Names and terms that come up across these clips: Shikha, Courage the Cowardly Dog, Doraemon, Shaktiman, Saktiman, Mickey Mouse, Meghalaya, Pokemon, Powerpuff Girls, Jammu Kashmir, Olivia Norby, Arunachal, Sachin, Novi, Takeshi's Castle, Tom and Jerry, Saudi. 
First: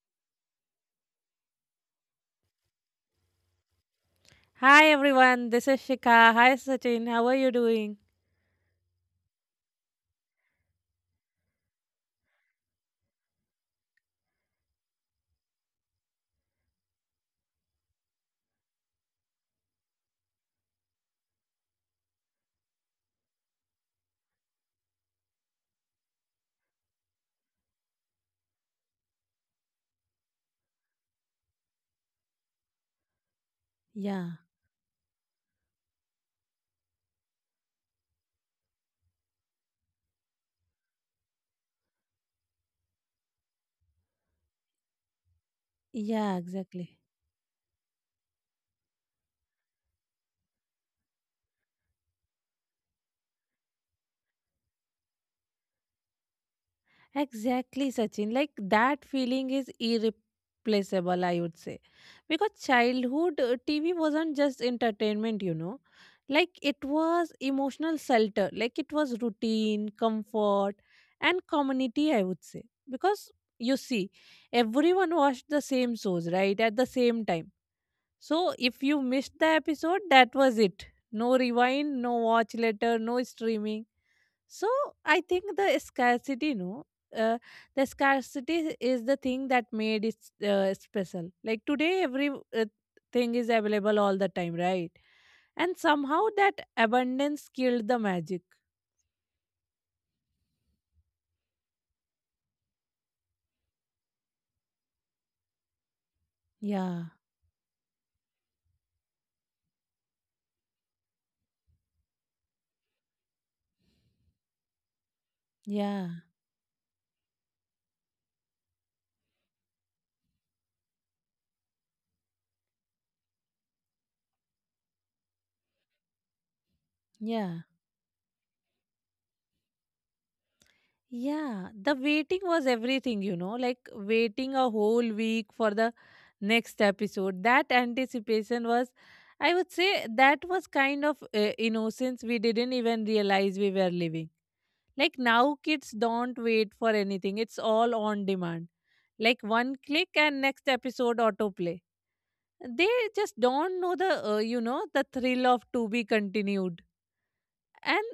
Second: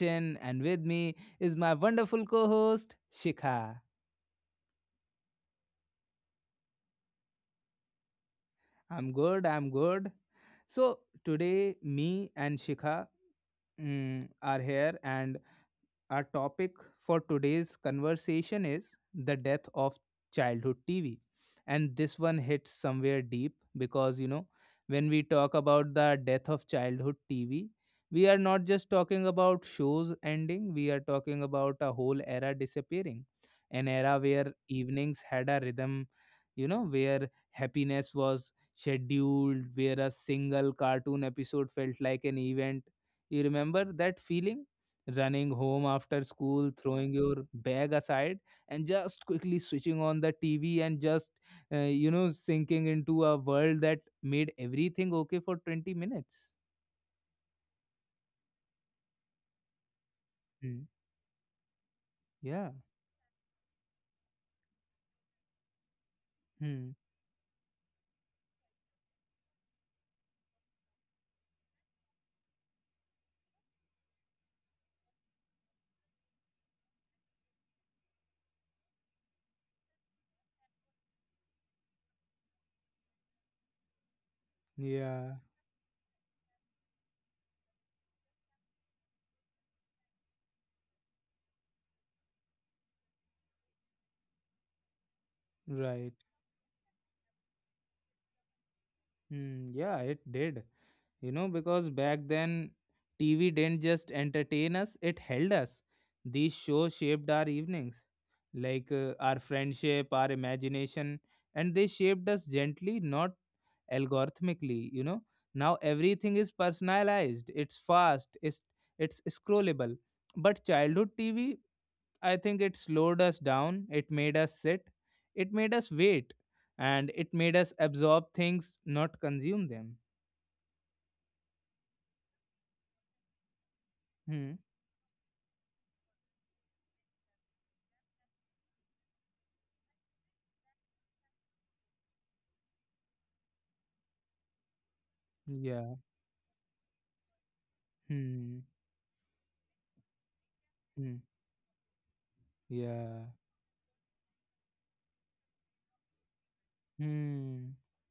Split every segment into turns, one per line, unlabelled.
Sachin, and with me is my wonderful co host, Shikha.
Hi everyone, this is Shika. Hi Sachin, how are you doing?
I'm good, I'm good. So, today, me and Shikha are here, and Our topic for today's conversation is the death of childhood TV. And this one hits somewhere deep because, you know, when we talk about the death of childhood TV, we are not just talking about shows ending, we are talking about a whole era disappearing. An era
Yeah,
where evenings had a rhythm, you know, where happiness was scheduled, where a single cartoon episode felt like an event. You remember that feeling? Running home after
yeah,
school,
exactly.
throwing your bag aside, and just quickly switching on the TV and uh, sinking into a world that made everything okay for 20 minutes.
Exactly, Sachin. Like that feeling is
Hmm.
irreplaceable, I would say. Because
Yeah.
childhood TV wasn't just entertainment. Like it
Hmm.
was emotional shelter, like it was routine, comfort, and community, I would say. Because you see, everyone watched the same shows, right, at the same time. So if you missed the episode, that was it. No rewind, no watch later, no streaming. So I
Yeah.
think the scarcity, no, uh, the scarcity is the thing that made it special. Like today, every thing is available all the time, right? And
Right.
somehow that abundance killed the magic.
Hmm. Yeah, it did. You know, because back then, TV didn't just entertain us, it held us. These shows
Yeah,
shaped our evenings, like our friendship, our imagination, and they shaped us gently, not algorithmically, you know. Now
yeah,
everything is personalized, it's fast, it's scrollable. But childhood TV, I think it slowed us down, it made us sit, it made us wait, and it made
yeah.
us absorb things, not consume them.
Yeah, the waiting was everything, you know, like waiting
Hmm.
a whole week for the next episode. That anticipation was, I would say, that was kind of innocence we didn't even realize we were living. Like now, kids
Yeah.
don't wait for anything, it's all on
Hmm.
demand. Like one click and next episode
Hmm.
autoplay. They
Yeah.
just don't know the thrill of to be continued,
Hmm.
and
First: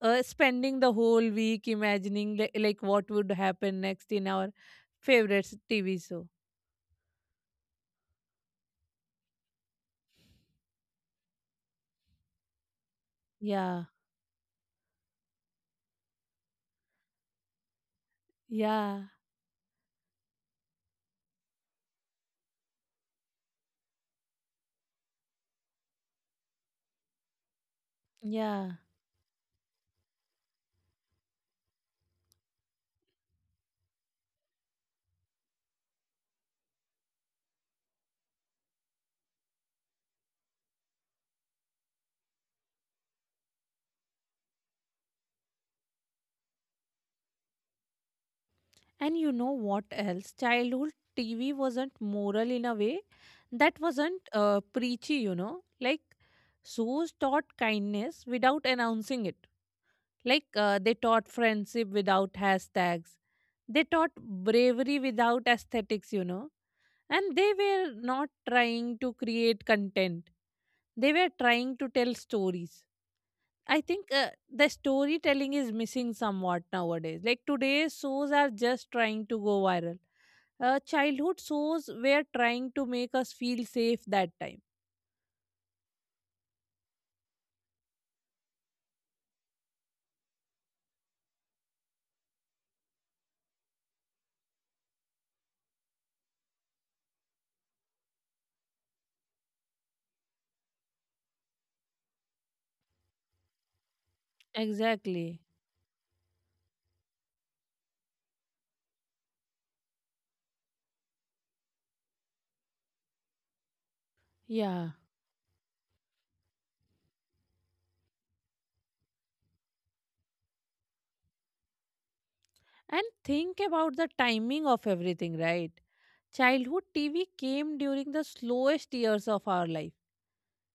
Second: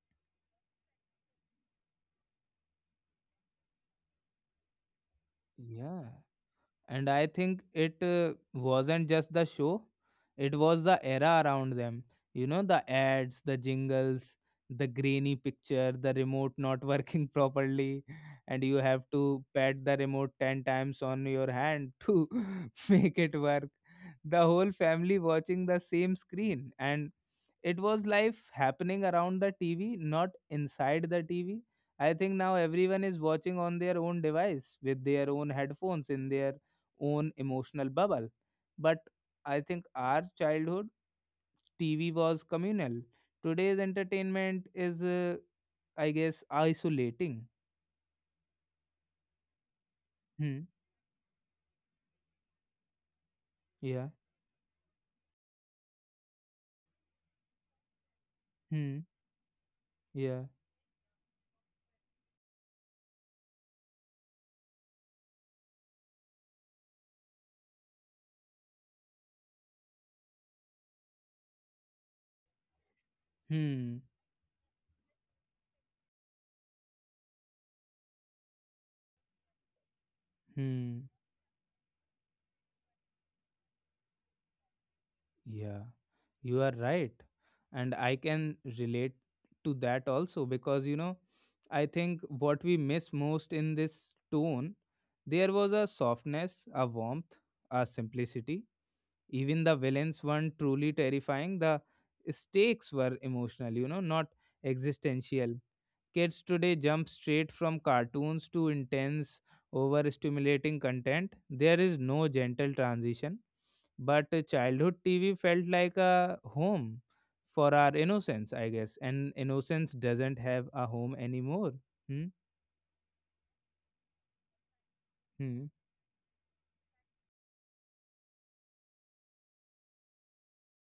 spending the whole week imagining like what would happen next in our favorite TV
Yeah,
show.
and I think it wasn't just the show, it was the era around them, you know, the ads, the
Yeah,
jingles, the grainy picture, the remote not working properly, and you have
yeah,
to pat the remote 10 times on your hand to make it work, the whole family watching the same screen. And it was life
yeah.
happening around the TV, not inside the TV. I think now everyone is watching on their own device with their own headphones in their own emotional bubble. But I think our childhood TV was communal, today's entertainment is I guess isolating.
And you know what else?
Hmm.
Childhood TV wasn't moral in a way that
Yeah.
wasn't preachy, like shows taught kindness without
Hmm.
announcing it.
Yeah.
Like they taught friendship without hashtags. They taught bravery without aesthetics. And they were not trying to create content, they were trying to tell stories. I
Hmm.
think the storytelling is missing somewhat nowadays. Like today's shows are just trying to go viral. Uh,
Hmm.
childhood shows were trying to make us feel safe that time.
Yeah. You are right. And I can relate to that also because, you know, I think what we miss most in this tone, there was a softness, a warmth, a simplicity. Even the villains weren't truly terrifying. The stakes were emotional, you know, not
Exactly.
existential. Kids today jump straight from cartoons to intense, overstimulating content. There is no gentle transition, but
Yeah.
childhood TV felt like a home for our innocence, I guess. And innocence doesn't have a home anymore. Hmm?
And think about the timing of everything,
Hmm?
right? Childhood TV came during the slowest years of our life.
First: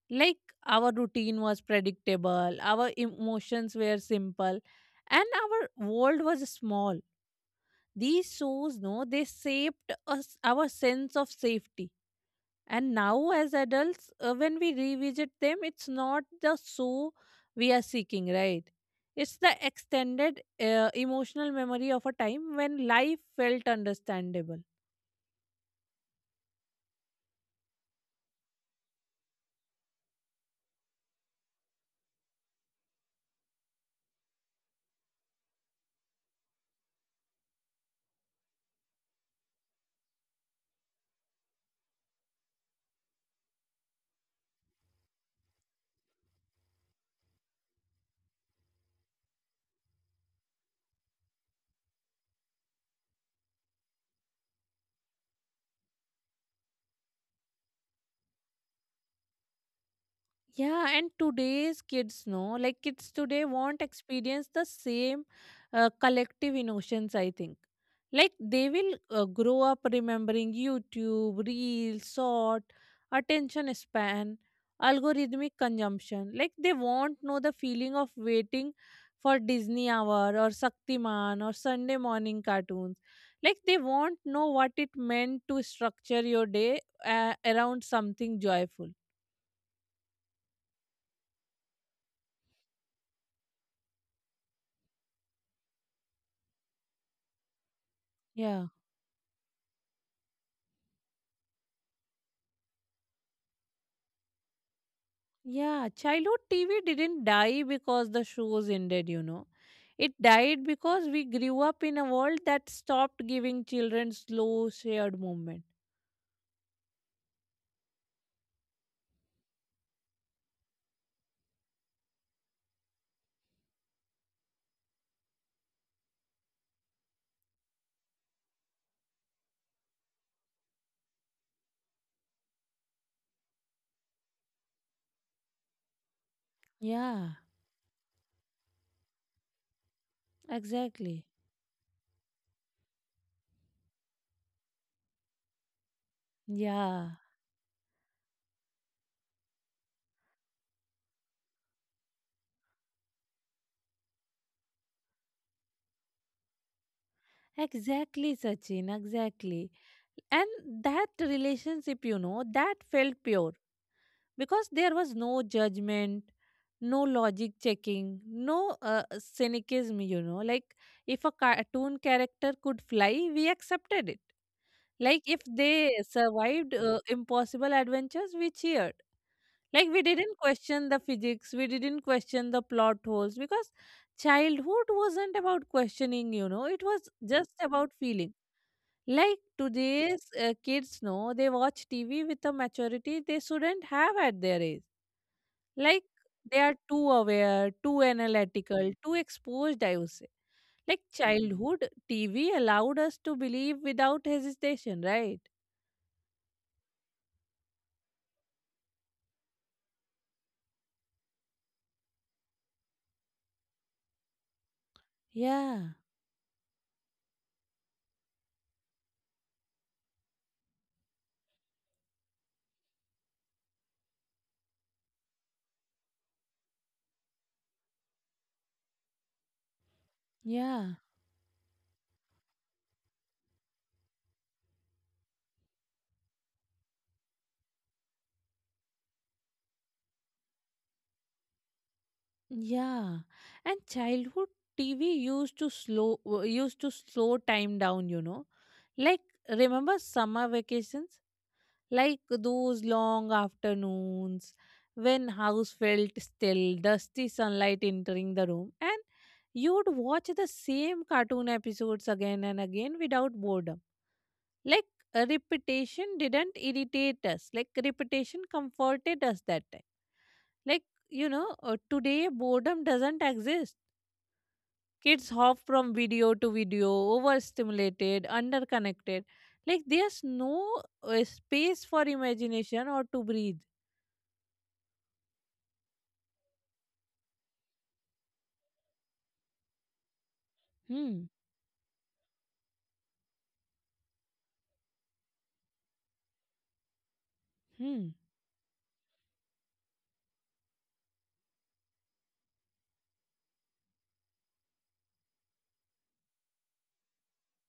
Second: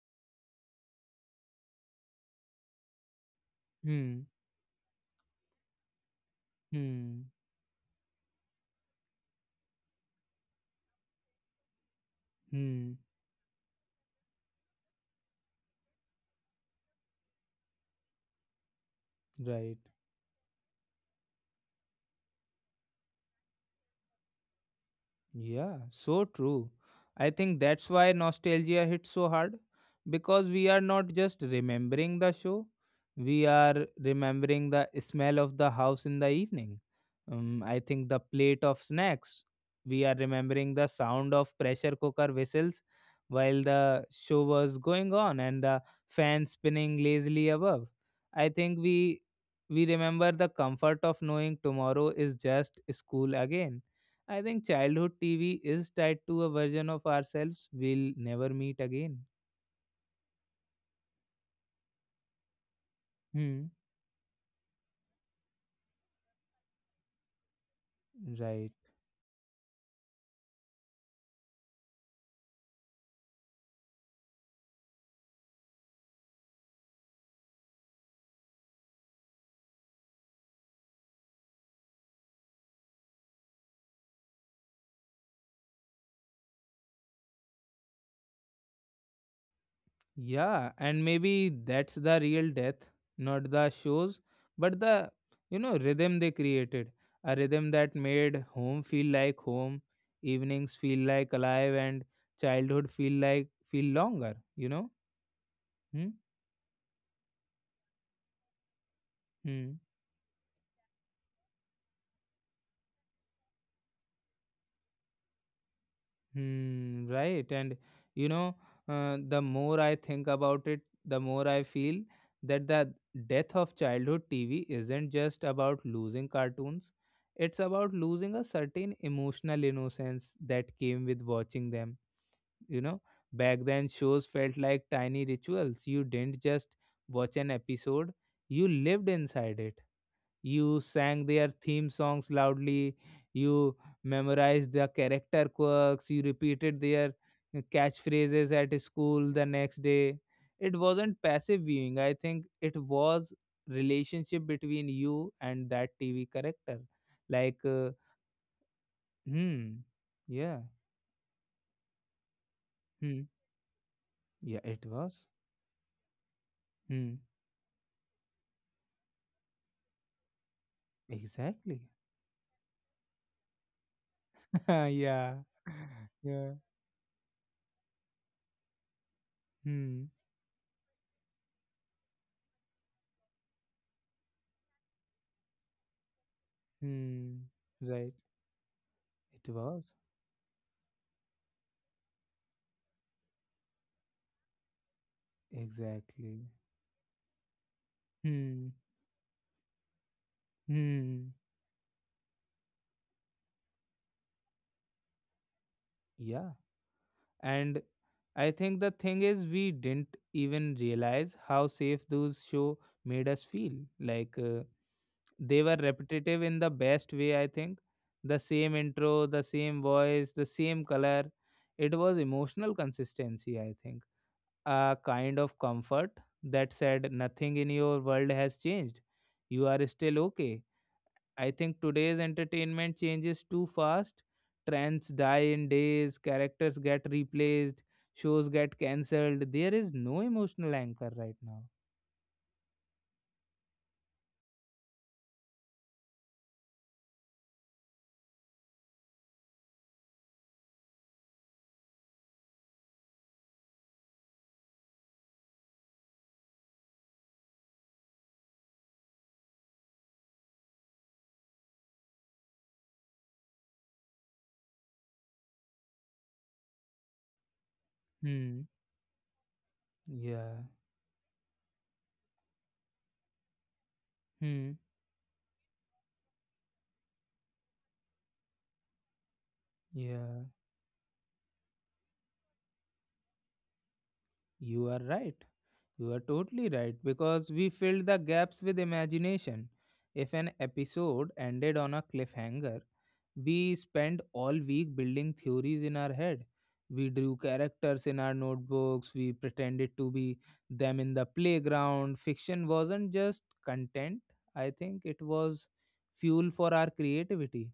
Like our routine was predictable, our emotions were
Hmm?
simple, and our world was small.
Hmm?
These shows, no, they shaped us our sense of safety. And
Hmm?
now, as adults, when we revisit them, it's not the show we are seeking, right? It's the
Right.
extended emotional memory of a time when life felt understandable.
Yeah, so true. I think that's why nostalgia hits so hard, because we are not just remembering the show, we are remembering the smell of the house in the evening. I think the plate of snacks. We are remembering the sound of pressure cooker whistles while the show was going on, and the fan spinning lazily above. I think we remember the comfort of knowing tomorrow is just school again. I think childhood TV is tied to a version of ourselves we'll never meet again.
Yeah, and today's kids know, like kids today
Hmm.
won't experience the same collective emotions, I think. Like they
Right.
will grow up remembering YouTube, Reels, short, attention span, algorithmic consumption. Like they won't know the feeling of waiting for Disney Hour or Saktiman or Sunday morning cartoons. Like they won't know what it meant to structure your day around something joyful.
Yeah, and maybe that's the real death, not the shows, but the rhythm they created, a rhythm that made
Yeah.
home feel like home, evenings feel like alive, and childhood feel like feel longer. You know.
Yeah, childhood TV didn't die because the shows ended.
Hmm.
It died because we grew up in a world that stopped giving children slow, shared movement.
Hmm, right. And you know, the more I think about it, the more I feel that the death of childhood TV isn't just about losing cartoons, it's about losing a certain emotional innocence that came with watching them. You know, back then, shows felt like tiny rituals. You didn't just
Yeah,
watch an episode, you lived inside it. You
exactly.
sang their theme songs loudly, you memorized their character quirks, you repeated
Yeah,
their catchphrases at school the next day. It wasn't passive viewing, I think it was relationship between you and that TV character. like uh,
exactly, Sachin, exactly.
hmm.
And
Yeah.
that relationship, that felt
Hmm.
pure,
Yeah.
because
It
there was
was.
no judgment, no
Hmm.
logic checking, no cynicism, you know. Like if a
Exactly.
cartoon character could fly, we accepted it. Like
Yeah.
if they
Yeah.
survived impossible adventures, we cheered. Like we
Hmm.
didn't question the physics, we didn't question the plot holes, because childhood wasn't about questioning, it was
Hmm.
just about
Right.
feeling. Like
It was.
today's kids know they watch TV with a maturity they shouldn't have at their age. Like
Exactly.
they are too aware, too
Hmm.
analytical, too exposed, I would say. Like
Hmm.
childhood TV allowed us to believe without hesitation, right?
Yeah. And I think the thing is, we didn't even realize how safe those show made us feel. Like they were
Yeah.
repetitive in the best way, I think. The same intro, the same voice, the same color. It was emotional consistency, I think. A kind of comfort that said, nothing in your world has changed. You are still okay.
Yeah,
I think today's entertainment changes too fast. Trends die in days, characters get replaced, shows get cancelled. There is no emotional anchor right now.
yeah. And childhood TV used to slow time down, you know. Like remember summer vacations? Like those long afternoons when house felt still, dusty sunlight entering the room, and you would watch the same cartoon episodes again and again without boredom. Like repetition didn't irritate us. Like repetition
Hmm.
comforted us that time.
Yeah.
Like, today boredom doesn't exist.
Hmm.
Kids hop from video to video, overstimulated, underconnected. Like, there's
Yeah.
no space for imagination or to breathe.
You are right. You are totally right, because we filled the gaps with imagination. If an
Hmm,
episode ended on a cliffhanger, we spent all week building theories in our head. We drew characters
hmm,
in our notebooks, we pretended to be them in the playground. Fiction wasn't just content, I think it was fuel for our creativity.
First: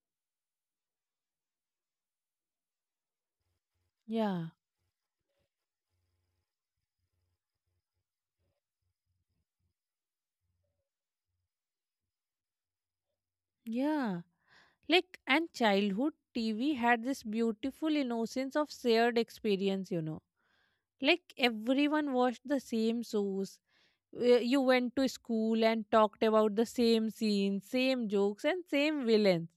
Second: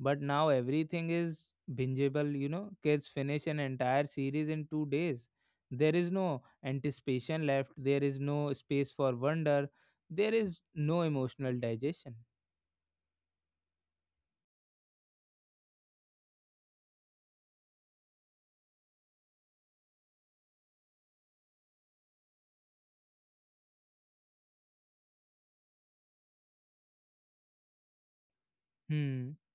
But now everything is bingeable, you know. Kids finish an entire
yeah,
series in 2 days. There is no anticipation left, there is no space for wonder, there is no emotional digestion.
yeah. Like, and childhood TV had this beautiful innocence of shared experience, like everyone watched the same shows. You went to school and talked about the same scenes, same jokes, and same
Hmm.
villains,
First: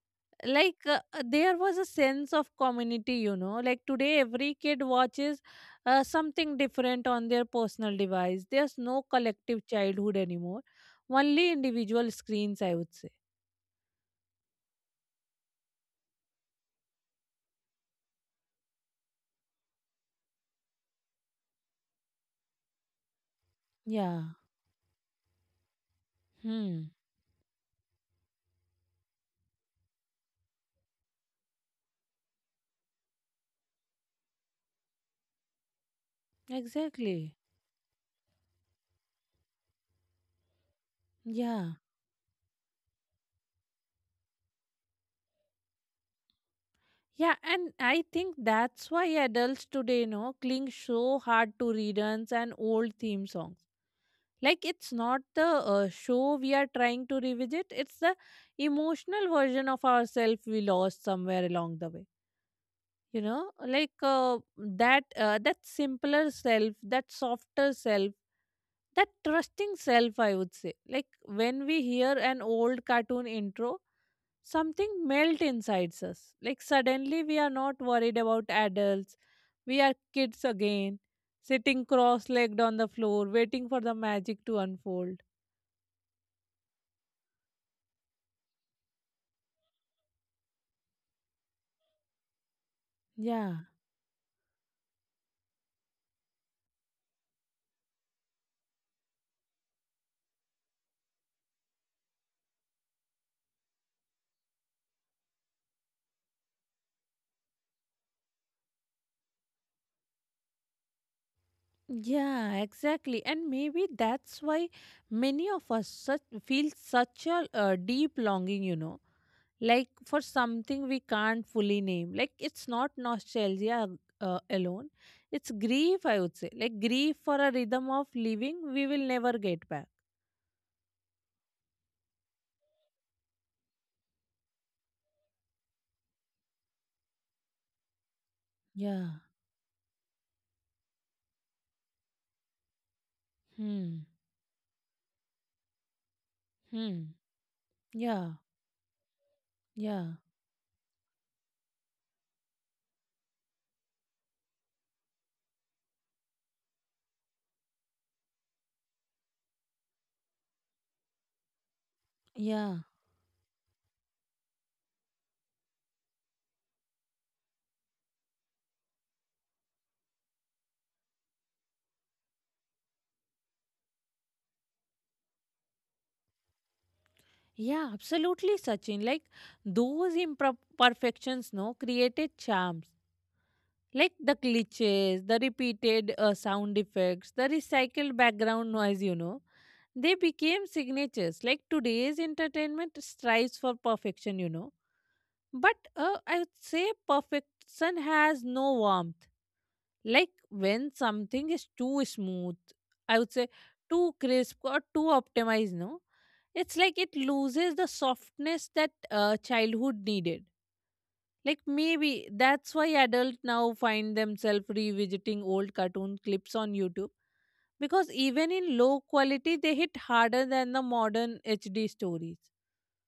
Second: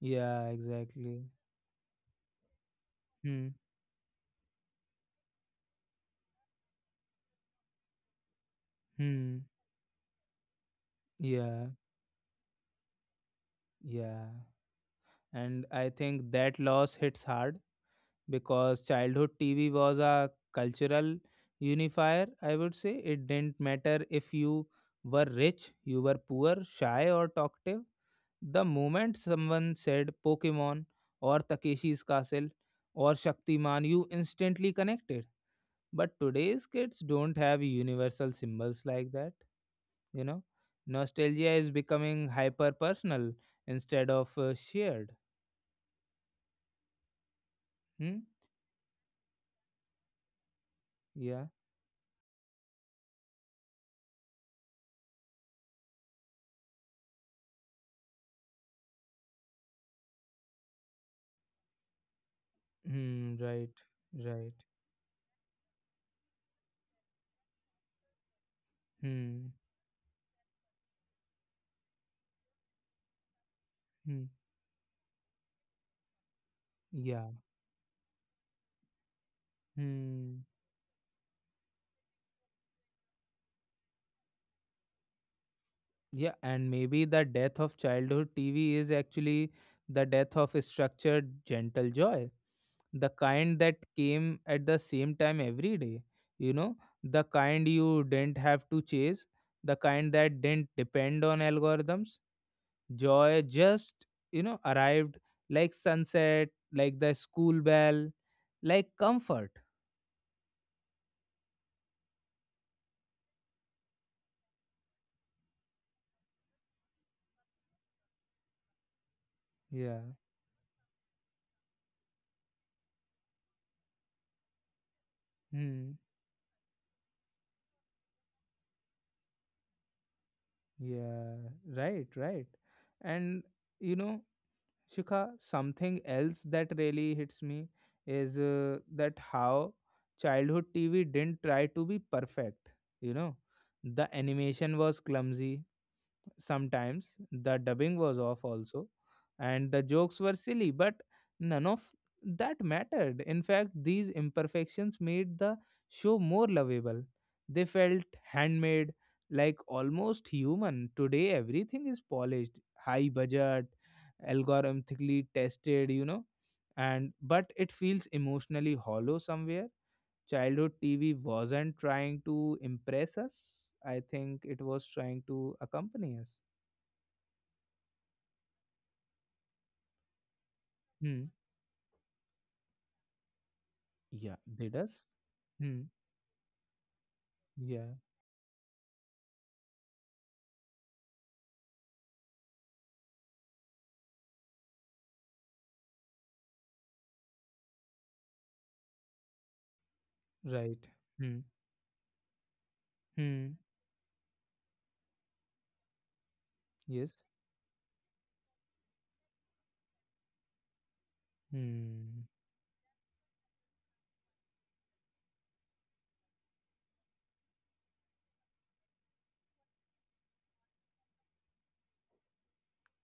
Yeah,
like
exactly.
there was a sense of community. you
Hmm.
know like today every kid watches something different on their personal device. There's no
Hmm.
collective childhood anymore, only
Yeah.
individual screens, I would say.
Yeah. And I think that loss hits hard because childhood TV was a cultural unifier, I would say. It didn't matter
Yeah,
if you were rich, you were poor,
hmm,
shy, or talkative. The moment someone said Pokemon or Takeshi's Castle or Shaktiman, you instantly connected. But today's kids
exactly,
don't have universal symbols like that. You know, nostalgia is
yeah,
becoming hyper personal instead of shared.
yeah. And I
Hmm.
think that's why adults today, you know, cling so
Yeah.
hard to reruns and old theme songs. Like it's not the show we are trying to revisit, it's the emotional version of ourselves we lost somewhere along the way, you
Hmm.
know.
Right.
Like
Right.
that simpler self, that softer self, that
Hmm.
trusting self, I would say. Like when we hear an old cartoon intro,
Hmm.
something melt inside us. Like suddenly
Yeah.
we are not worried about adults, we are kids
Hmm.
again, sitting cross-legged on the floor waiting for the magic to unfold.
Yeah, and maybe the death of childhood TV is actually the death of structured gentle joy, the
Yeah.
kind that came at the same time every day, you know, the kind you didn't have to chase, the kind that didn't depend on algorithms. Joy just, you know, arrived, like sunset, like the school bell, like comfort.
Yeah, exactly. And maybe that's why many of us such, feel such a deep longing, you know, like
Yeah.
for something we can't fully name. Like it's not nostalgia alone, it's
Hmm.
grief, I would say. Like grief for a rhythm of living we will never get back.
Yeah. Right, right. And, you know, Shikha, something else that really hits me is
Yeah.
that how childhood TV didn't try to be perfect, you know.
Hmm.
The animation was clumsy,
Hmm.
sometimes the dubbing was
Yeah.
off also, and the
Yeah.
jokes were silly, but none of that mattered. In fact, these imperfections made the show more lovable, they felt handmade, like almost human. Today everything is polished,
Yeah.
high budget, algorithmically tested, you know, and but it feels emotionally hollow somewhere. Childhood TV wasn't trying to impress us, I think it was trying to accompany us.
Yeah, absolutely, Sachin. Like those
Hmm.
imperfections, no, created charms. Like the
Yeah, they does.
glitches, the
Hmm.
repeated sound effects, the
Yeah,
recycled background noise, you know, they became signatures. Like today's entertainment strives for perfection, you know. But I would say perfection has no warmth. Like
right.
when
Hmm.
something is too smooth, I would say
Hmm.
too crisp or too optimized, no? It's like
Yes.
it loses the softness that childhood needed. Like maybe
Hmm.
that's why adults now find themselves revisiting old cartoon clips on YouTube, because even in low quality they hit harder than the modern HD stories.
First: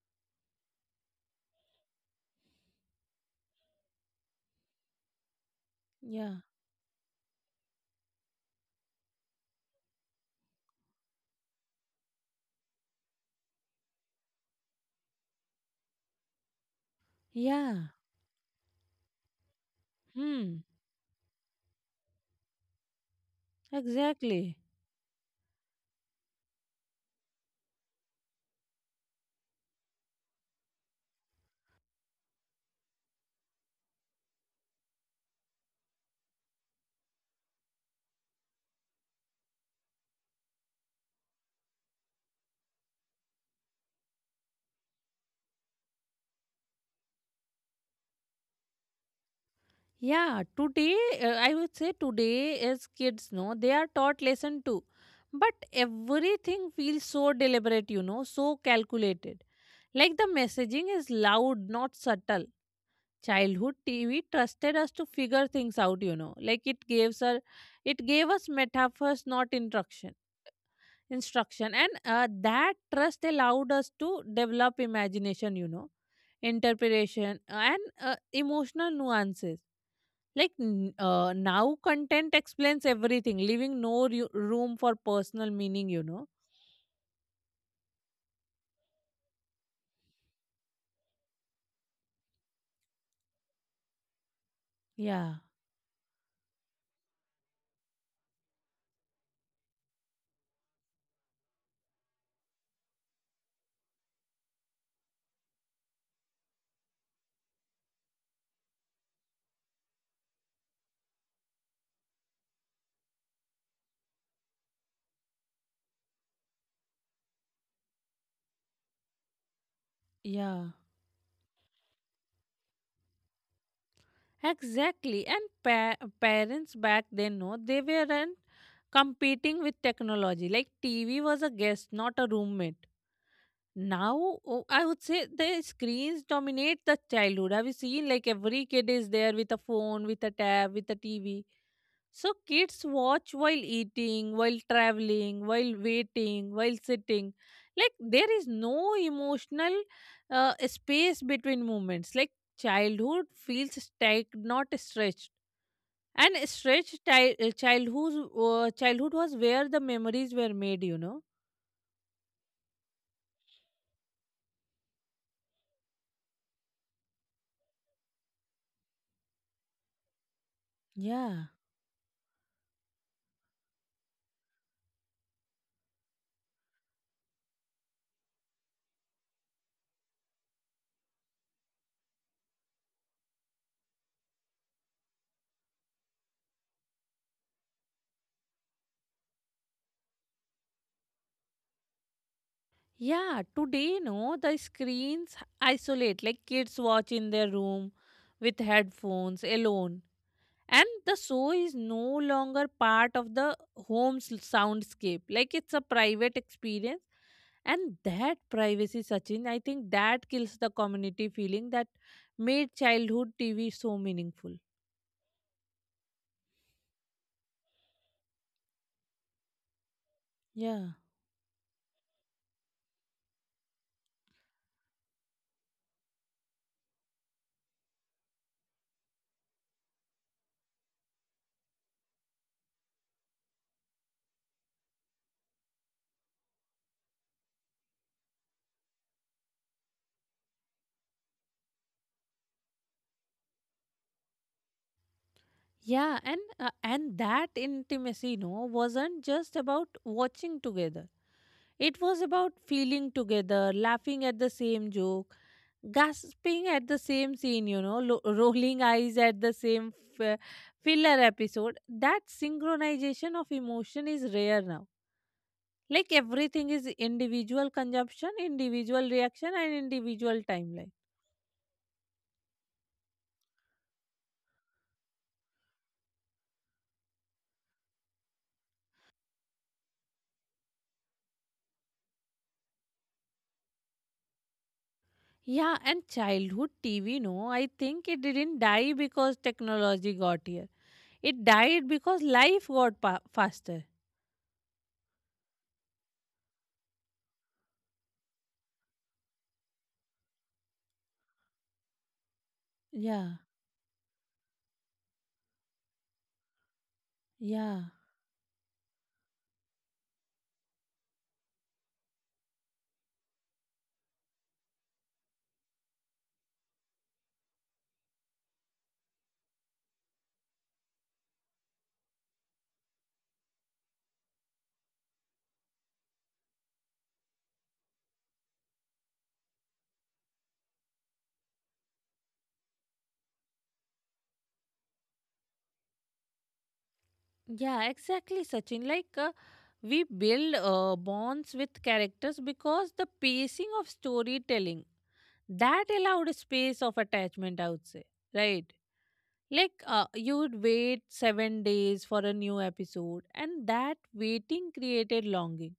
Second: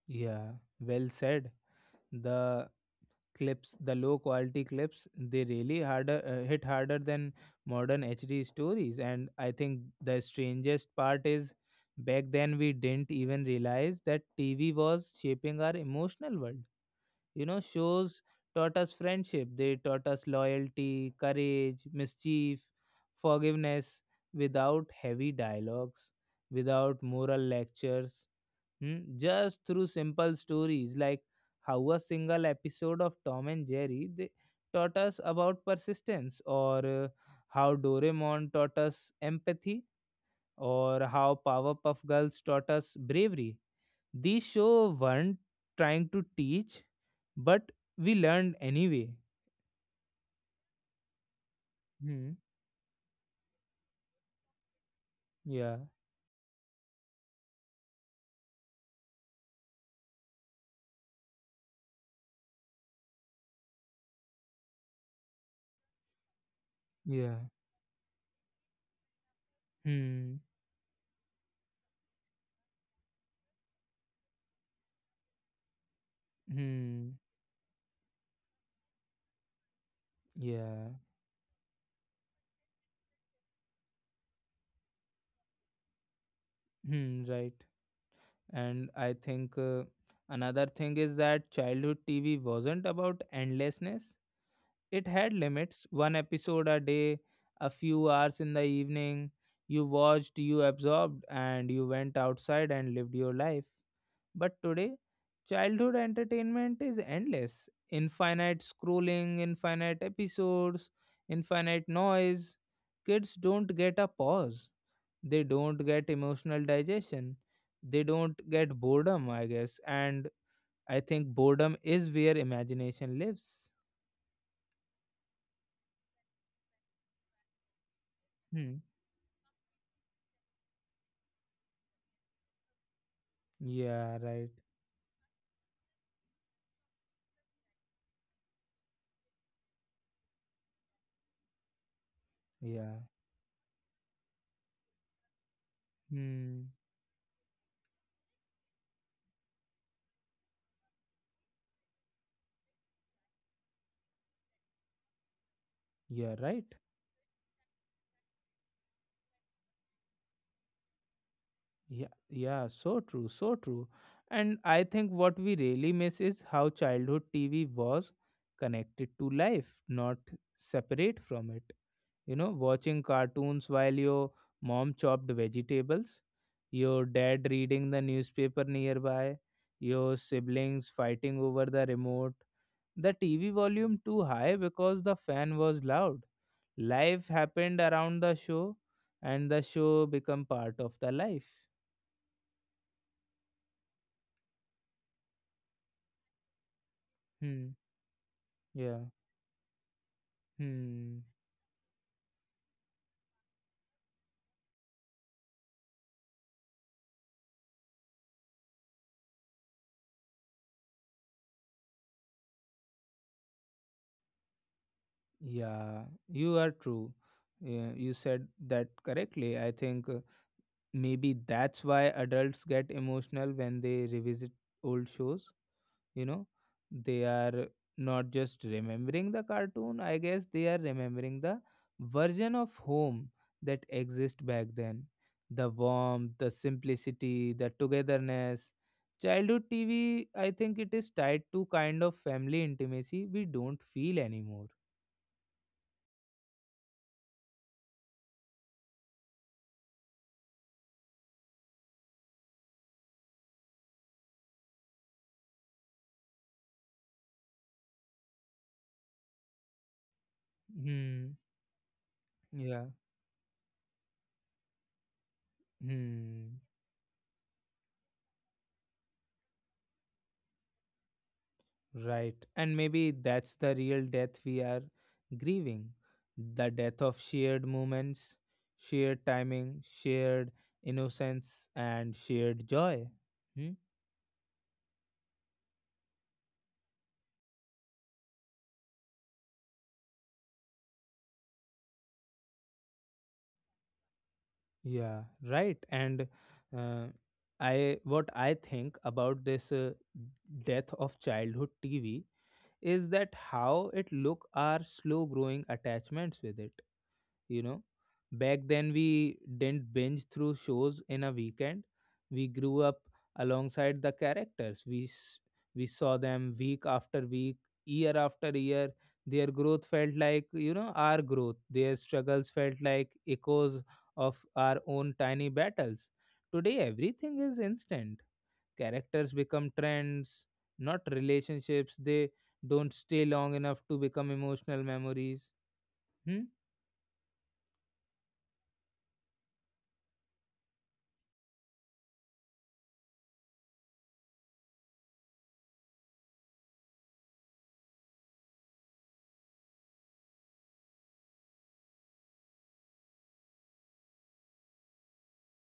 Yeah, well said. The clips, the low quality clips, they really harder
Yeah.
hit harder than modern HD stories. And I think the strangest part is back then we didn't even realize that TV was shaping our emotional world. You know,
Yeah.
shows taught us friendship, they taught us
Hmm.
loyalty, courage, mischief, forgiveness,
Exactly.
without heavy dialogues, without moral lectures, hmm, just through simple stories, like how a single episode of Tom and Jerry they taught us about persistence, or how Doraemon taught us empathy, or how Powerpuff Girls taught us bravery. The show weren't trying to teach, but we learned anyway.
Yeah, today I would say
Hmm.
today as kids no they are taught lesson too. But
Yeah.
everything feels so deliberate, you know, so calculated. Like the messaging is loud, not subtle. Childhood TV trusted us to figure things out, you know. Like
Yeah.
it gave us metaphors, not instruction.
Hmm.
Instruction, and that trust allowed us to develop imagination, you know,
Hmm.
interpretation and emotional nuances. Like
Yeah.
now, content explains everything, leaving no room for personal meaning, you know.
Hmm. Right. And I think another thing is that childhood TV wasn't about endlessness. It had
Yeah,
limits. One episode a day, a few hours in the evening. You watched, you absorbed, and you went outside and lived your life. But today, childhood entertainment is endless, infinite scrolling, infinite episodes, infinite noise. Kids don't get a pause, they don't get emotional digestion, they don't get boredom, I guess. And
yeah.
I think boredom is where imagination lives.
Exactly. And parents back then, no, they weren't
Hmm.
competing with technology. Like TV was a guest, not a roommate.
Yeah,
Now,
right.
oh, I would say the screens dominate the childhood. Have you seen like every kid is there with a phone, with a tab, with a TV? So kids
Yeah.
watch while eating, while traveling, while waiting,
Hmm.
while sitting. Like there is no emotional space between moments. Like childhood feels stacked, not stretched.
Yeah,
And
right.
stretched childhood was where the memories were made. You know.
Yeah, yeah, so true, so true. And I think what we really miss is how childhood TV was connected to life, not separate
Yeah.
from it. You know, watching cartoons while your mom chopped vegetables, your dad reading the newspaper nearby, your siblings fighting over the remote, the TV volume too high because the fan was loud. Life happened around the show, and the show become part of the life.
Yeah, today no, the screens isolate. Like kids watch in their
Hmm.
room with
Yeah.
headphones alone, and the
Hmm.
show is no longer part of the home's soundscape. Like it's a private experience, and that privacy, Sachin, I think that kills the community feeling that made childhood TV so meaningful.
Yeah, you are true. Yeah, you said that correctly. I think
Yeah,
maybe that's why adults get emotional when they revisit old shows. You know, they are not just remembering the cartoon, I guess they are remembering the version of home that exist back then, the warmth, the simplicity, the togetherness. Childhood TV, I think it is tied to kind of family intimacy we don't feel anymore.
yeah. And that intimacy, you know, wasn't just about watching together, it was about feeling together, laughing at the same joke, gasping at the same scene, you know, rolling eyes at the same f- uh, filler
Hmm.
episode. That
Yeah.
synchronization of emotion is rare now. Like
Hmm.
everything is individual consumption, individual reaction, and individual timeline.
Right. And maybe that's the real death we are grieving, the death of shared moments, shared timing, shared innocence, and shared joy. Hmm?
Yeah, and childhood TV, no, I think it didn't die because technology got here. It died because life got faster.
Yeah, right. And uh, I what I think about this death of childhood TV is that
Yeah,
how it look our slow growing attachments with it. You know,
yeah.
back then we didn't binge through shows in a weekend, we grew up alongside the characters we saw them week after week, year after year. Their growth felt like, you know, our growth, their struggles felt like echoes of our own tiny battles. Today everything is instant, characters become trends, not relationships. They don't stay long enough to become emotional memories. hmm
Yeah, exactly, Sachin. Like, we build bonds with characters because the pacing of storytelling that allowed space of attachment, I would say, right? Like, you would wait 7 days for a new episode, and that waiting created longing.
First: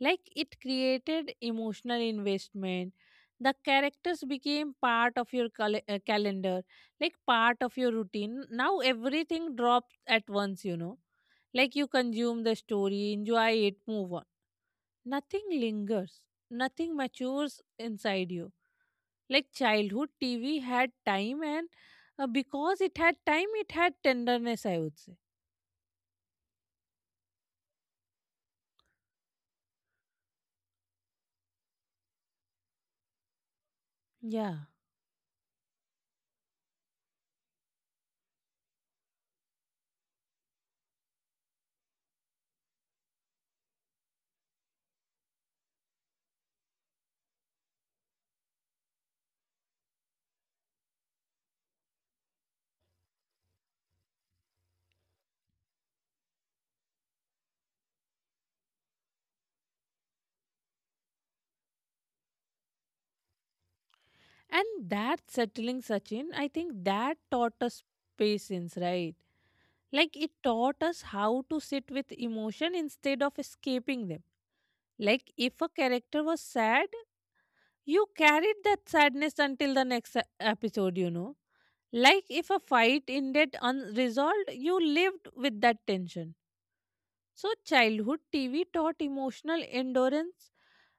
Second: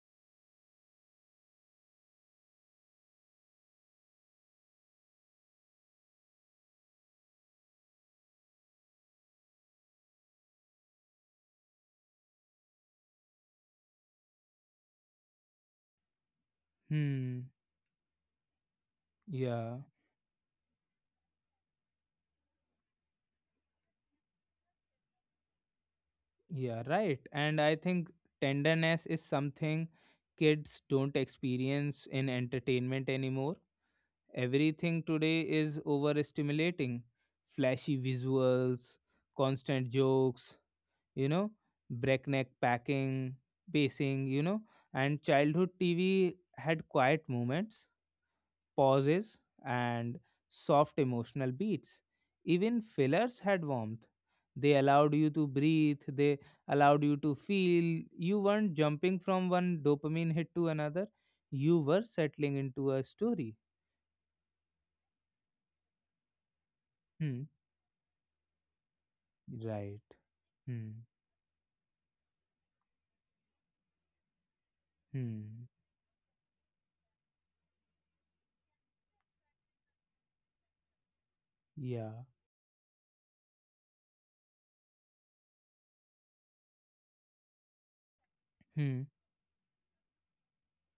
Like it created emotional investment. The characters became part of your calendar, like part of your routine. Now everything drops at once, you know. Like you consume the story, enjoy it, move on. Nothing lingers, nothing
hmm
matures inside you. Like
yeah,
childhood TV had time, and because it had time, it had tenderness, I would say.
yeah, right. And I think tenderness is something kids don't experience in entertainment anymore.
Yeah.
Everything today is overstimulating. Flashy visuals, constant jokes, you know, breakneck packing, pacing, you know, and childhood TV had quiet moments, pauses, and soft emotional beats. Even fillers had warmth. They allowed you to breathe, they allowed you to feel. You weren't jumping from one dopamine hit to another, you were settling into a story.
And that settling, Sachin, I think that
Hmm.
taught us patience, right?
Right.
Like it taught us
Hmm.
how to sit with emotion instead of escaping them. Like if a
Hmm.
character was sad, you carried that sadness until the next episode, you know.
Yeah.
Like if a fight ended unresolved, you lived with that tension. So childhood TV taught
Hmm.
emotional endurance,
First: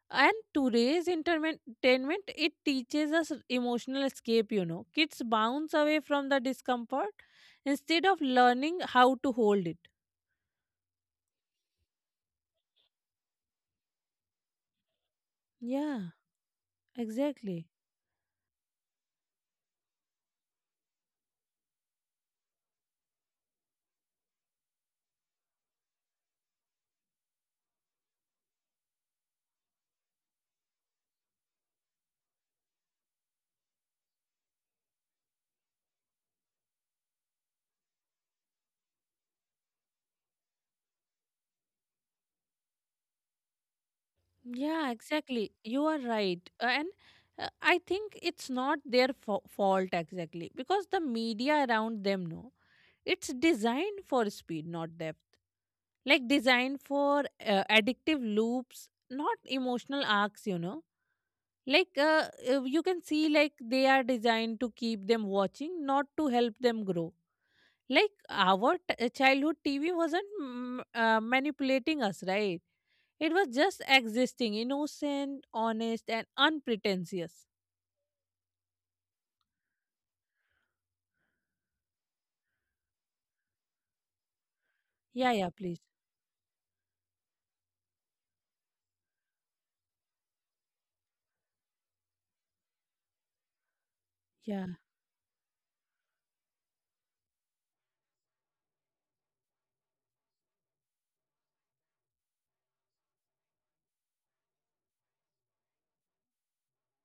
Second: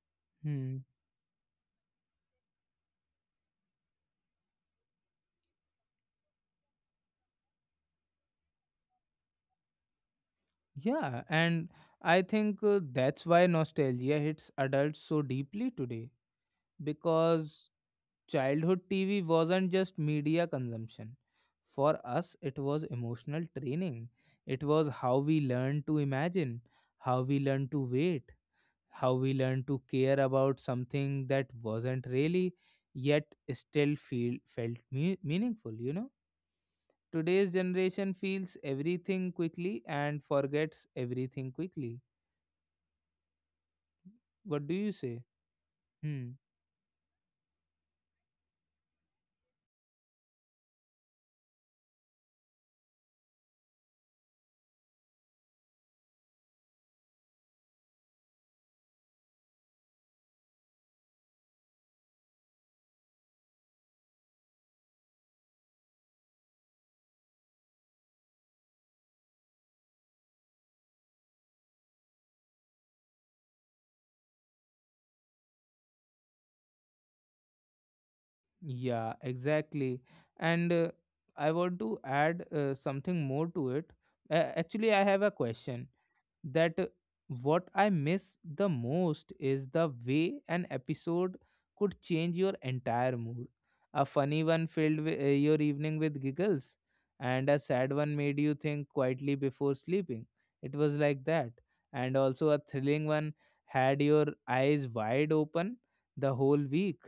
and
Hmm.
today's entertainment, it teaches us emotional escape, you know, kids bounce away from the discomfort instead of learning how to hold it.
Yeah. And I think that's why nostalgia hits adults so deeply today,
Yeah.
because
Exactly.
childhood TV wasn't just media consumption, for us it was emotional training. It was how we learned to imagine, how we learned to wait, how we learned to care about something that wasn't really yet still feel meaningful, you know. Today's generation feels everything quickly and forgets everything quickly. What do you
Yeah,
say?
exactly. You are
Hmm.
right. And I think it's not their fault exactly, because the media around them know it's designed for speed, not depth. Like designed for addictive loops, not emotional arcs, you know. Like you can see like they are designed to keep them watching, not to help them grow. Like childhood TV wasn't manipulating us, right? It was just existing, innocent, honest, and unpretentious.
Yeah, exactly. And I want to add something more to it. Actually, I have a
Yeah, please.
question, that what I miss the most is the way an episode could change your entire mood. A funny one
Yeah,
filled your evening with giggles, and a sad one made you think quietly before sleeping. It was like that. And also, a thrilling one had your eyes wide open the whole week.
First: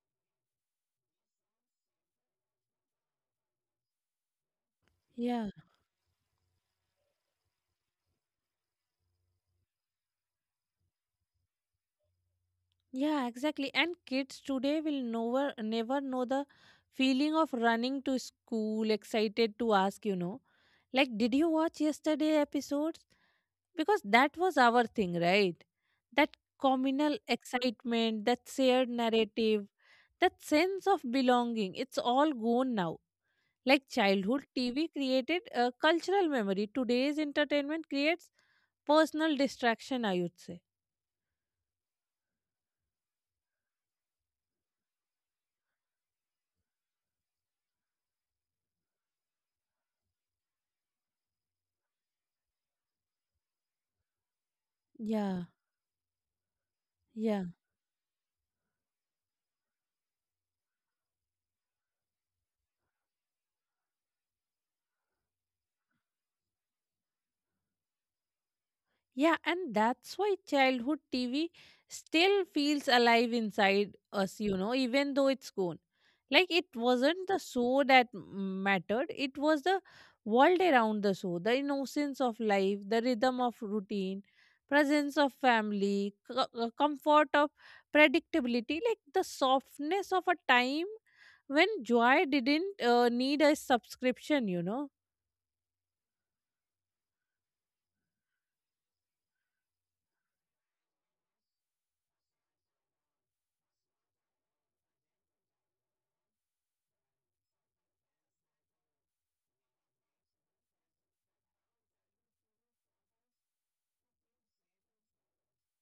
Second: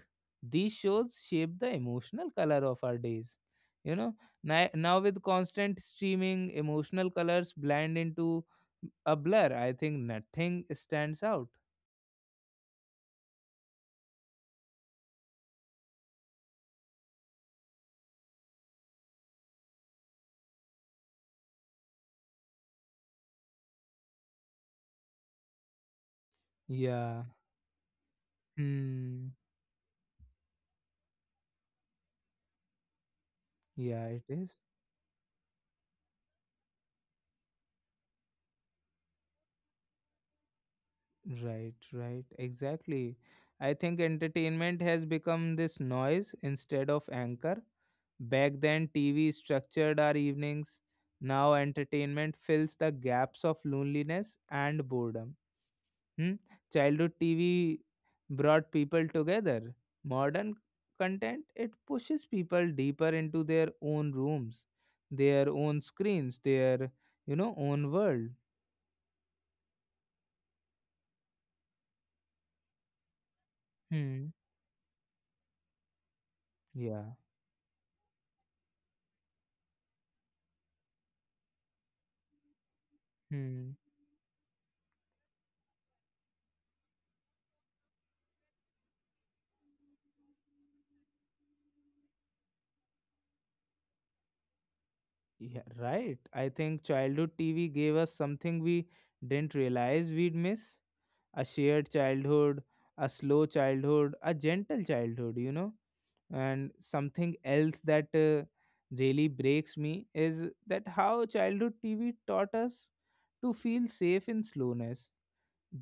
These shows shape the emotional color of our days. You know, now with
yeah,
constant streaming, emotional colors blend into a blur. I think nothing stands out.
yeah, exactly. And kids today will never, never know the feeling of running to school, excited to ask, you know, like, did you watch yesterday episodes? Because that was our thing, right? That communal
Yeah.
excitement, that shared
Hmm.
narrative, that sense of belonging, it's all gone now. Like
Yeah, it
childhood,
is.
TV created a cultural memory. Today's entertainment creates personal distraction, I would say.
Right, right. Exactly. I think entertainment has become this noise instead of anchor. Back then, TV structured our evenings. Now, entertainment fills the gaps of loneliness and boredom.
Yeah,
Hmm? Childhood
yeah,
TV brought people together. Modern content, it pushes people deeper into their own rooms, their own screens, their, you know, own world.
Yeah, and that's why childhood TV still feels alive inside
Hmm.
us, you know, even though it's gone. Like it
Yeah.
wasn't the show that mattered, it was the world around the show, the innocence of life, the rhythm of
Hmm.
routine, presence of family, comfort of predictability, like the softness of a time when joy didn't need a subscription.
Yeah, right. I think childhood TV gave us something we didn't realize we'd miss. A shared childhood, a slow childhood, a gentle childhood, you know. And something else that really breaks me is that how childhood TV taught us to feel safe in slowness.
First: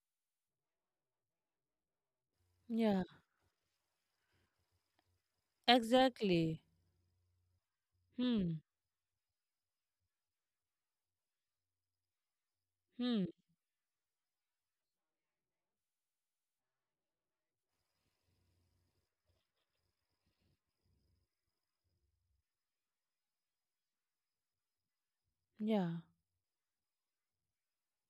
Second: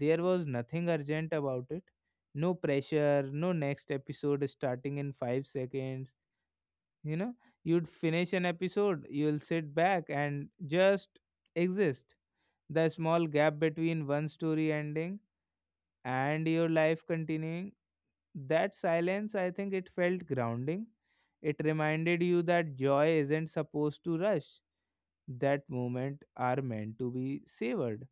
There was nothing urgent about it, no
Yeah,
pressure, no next episode starting in 5 seconds.
exactly.
You know, you'd finish an
Hmm.
episode, you'll sit back and just exist. The
Hmm.
small gap between one story ending and your life continuing, that silence, I think, it felt grounding. It reminded you that joy isn't supposed to rush, that
Yeah,
moment are meant to be savored.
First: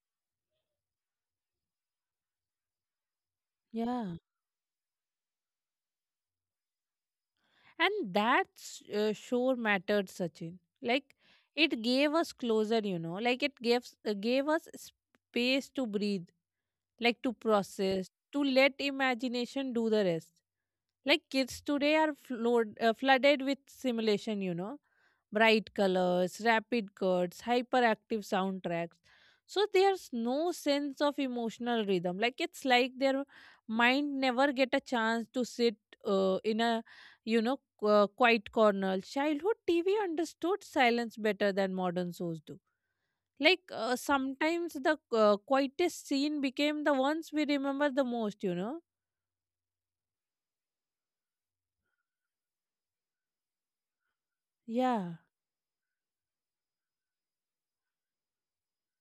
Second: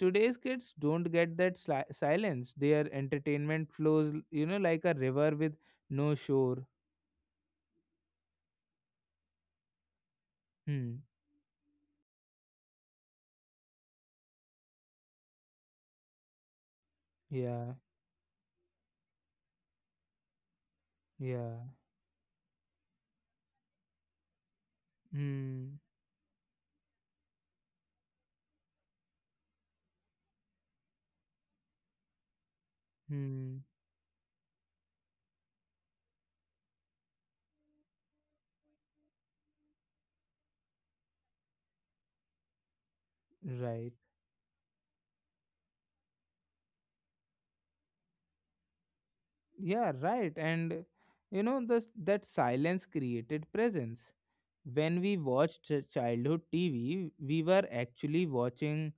Today's kids don't get that silence, their entertainment flows,
yeah,
you know, like a river with no shore.
and that sure mattered, sachin.
Hmm.
Like it gave us closure. You know, like it gave gave us space to breathe, like to
Yeah.
process, to let imagination do the rest. Like kids
Yeah.
today are flooded with simulation, you know, bright
Hmm.
colors, rapid cuts, hyperactive soundtracks. So there's no sense of emotional rhythm. Like it's like their
Hmm.
mind never get a chance to sit in a, you know, quiet corner. Childhood TV understood silence better than modern shows do. Like
Right.
sometimes the quietest scene became the ones we remember the most, you know.
Yeah, right. And you know this, that silence created presence. When
Yeah,
we watched childhood TV, we were actually watching.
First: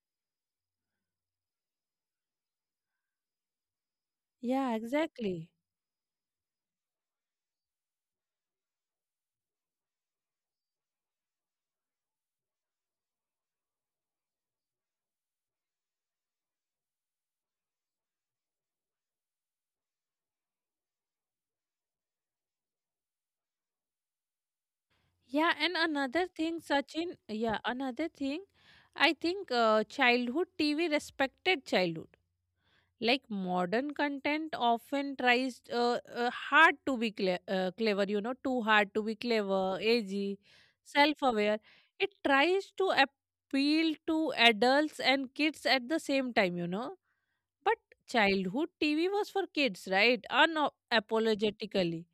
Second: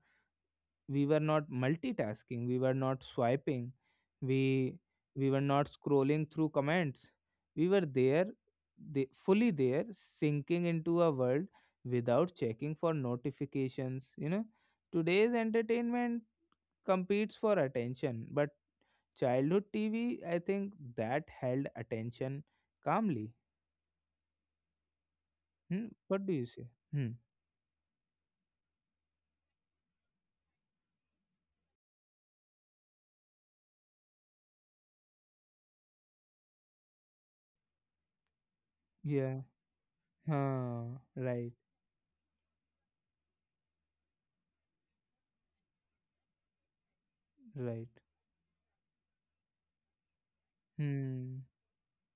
We were not multitasking, we were not swiping, we
yeah,
we were
exactly.
not scrolling through comments. We were there, the, fully there, sinking into a world without checking for notifications, you know. Today's entertainment competes for attention, but childhood TV, I think, that held attention calmly.
Yeah, and
Hmm? What
another
do you
thing,
say? Hmm.
Sachin, yeah, another thing, I think childhood TV respected childhood. Like modern content often tries hard to be clever, you know, too hard to be
Yeah.
clever, edgy,
Huh,
self
right,
aware. It tries to appeal to adults and kids at the same time, you know, but
right.
childhood TV was for kids, right?
Hmm.
Unapologetically.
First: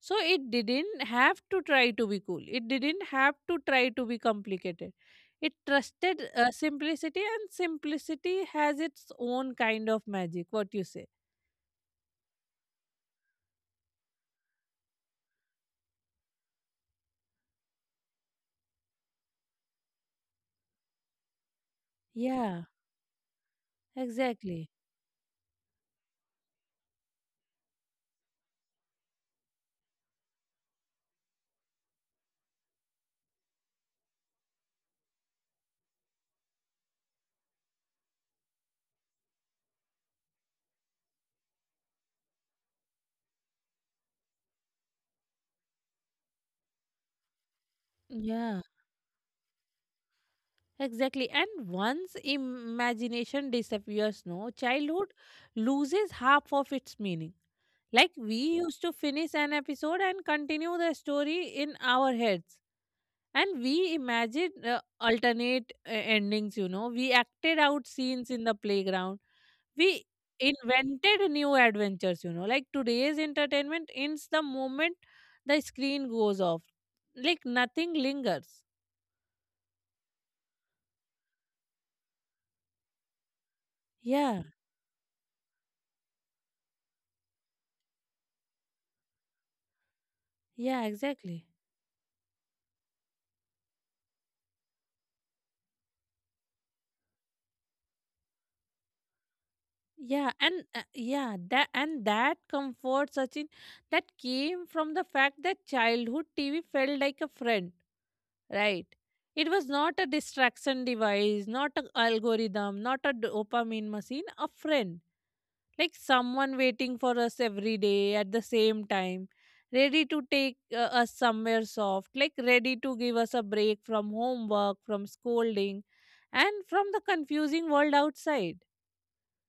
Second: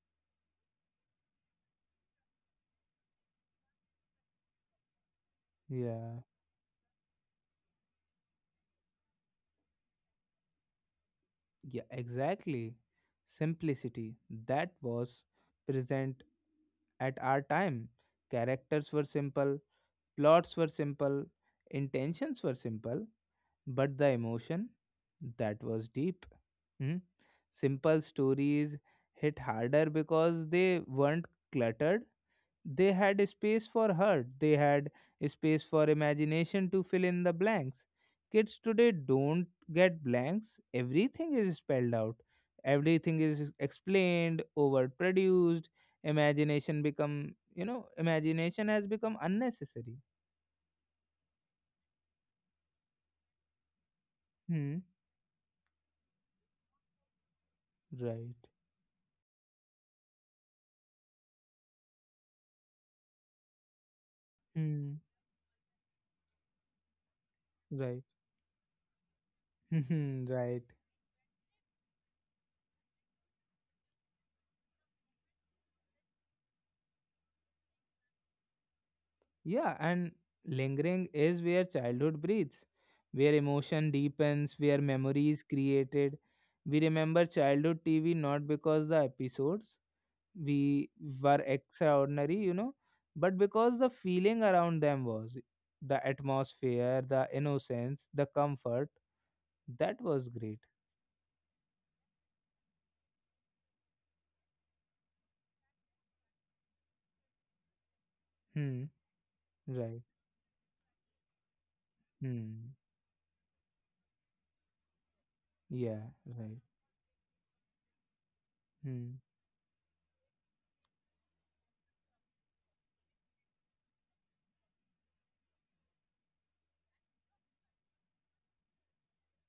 So it didn't have to try to be cool. It didn't have to try to be complicated. It
Yeah,
trusted simplicity, and simplicity has its own kind of magic. What you say?
yeah, exactly. Simplicity, that was present at our time. Characters were simple, plots were simple, intentions were
Yeah,
simple, but the emotion,
exactly.
that was deep. Hmm? Simple stories hit harder because they weren't cluttered. They had space for her, they had space for imagination to fill in the blanks. Kids today don't get blanks, everything is spelled out, everything is explained, overproduced. Imagination become, you know,
Yeah.
imagination has become unnecessary.
Exactly. And once imagination disappears, no,
Hmm.
childhood loses half of its meaning. Like
Right.
we used to finish an episode and continue the story in our heads. And we imagined
Hmm.
alternate endings, you know. We acted out
Right.
scenes in the playground. We
Right.
invented new adventures, you know. Like today's entertainment ends the moment the screen goes off. Like nothing lingers.
Yeah, and lingering is where childhood breathes, where emotion
Yeah,
deepens, where memory is created. We remember childhood TV not because the episodes
yeah,
we were
exactly.
extraordinary, you know, but because the feeling around them was the atmosphere, the innocence, the comfort. That was
Yeah,
great.
and that and that comfort, Sachin, that came from the fact that childhood TV felt like a friend,
Hmm.
right? It was not
Right.
a distraction device, not an
Hmm.
algorithm, not a dopamine machine, a friend, like
Yeah.
someone
Right.
waiting for us every day at the same
Hmm.
time, ready to take us somewhere soft, like ready to give us a break from homework, from scolding, and from the confusing world outside.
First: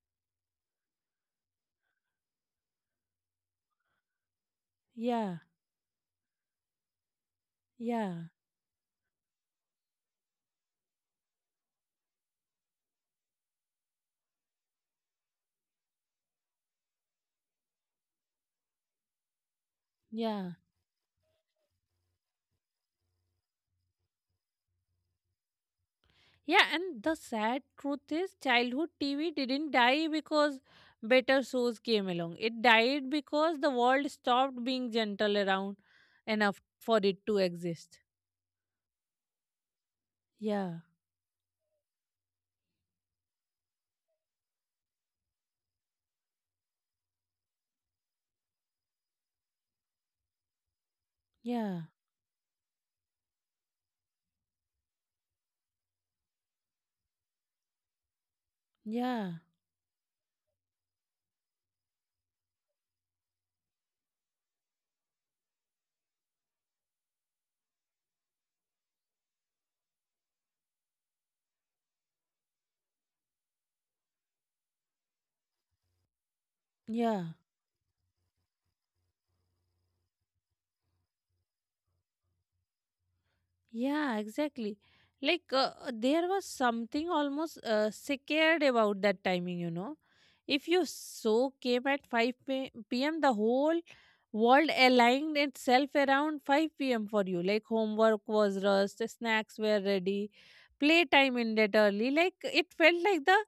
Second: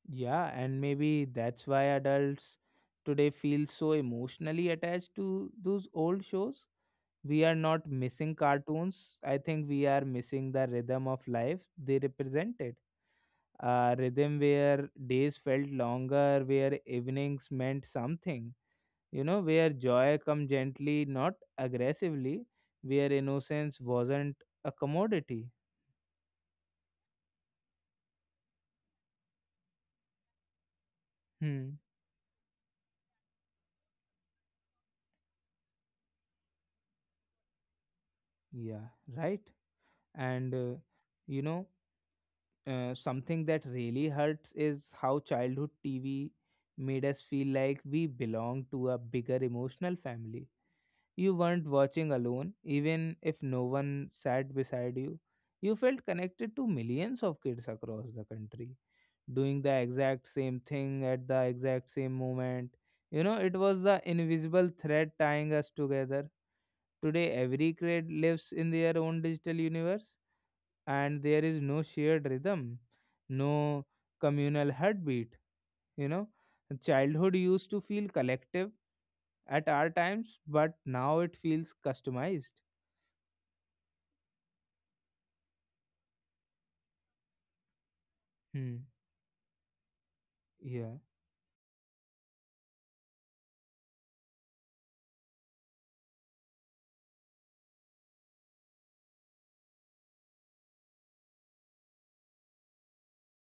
Yeah, and maybe that's why adults today feel so emotionally attached
Yeah,
to those old shows. We are not
yeah,
missing cartoons. I think we are missing the rhythm of life they represented. A rhythm where days felt longer, where evenings meant something, you know, where joy come
yeah.
gently, not aggressively, where innocence wasn't a commodity.
Yeah, and the sad truth is, childhood TV didn't die because better
Hmm.
shows came along. It died because the world stopped being gentle around enough for it to exist.
Yeah, right. And,
Yeah,
you know, something that really hurts is how childhood TV made us feel like we belonged to a bigger emotional family. You weren't
yeah,
watching alone, even if no one sat beside you. You felt connected to millions of kids across the country,
yeah,
doing the exact same thing at the exact same moment. You know, it was the invisible thread tying us together. Today, every kid lives in their own digital universe, and there is no shared rhythm, no communal heartbeat. You know,
yeah.
childhood used to feel collective at our times, but now it feels customized.
Yeah, exactly. Like there was something almost scared
Hmm.
about that timing, you know. If you
Yeah.
so came at 5 p.m., the whole world aligned itself around 5 p.m. for you. Like homework was rushed, snacks were ready, playtime ended early. Like it felt like the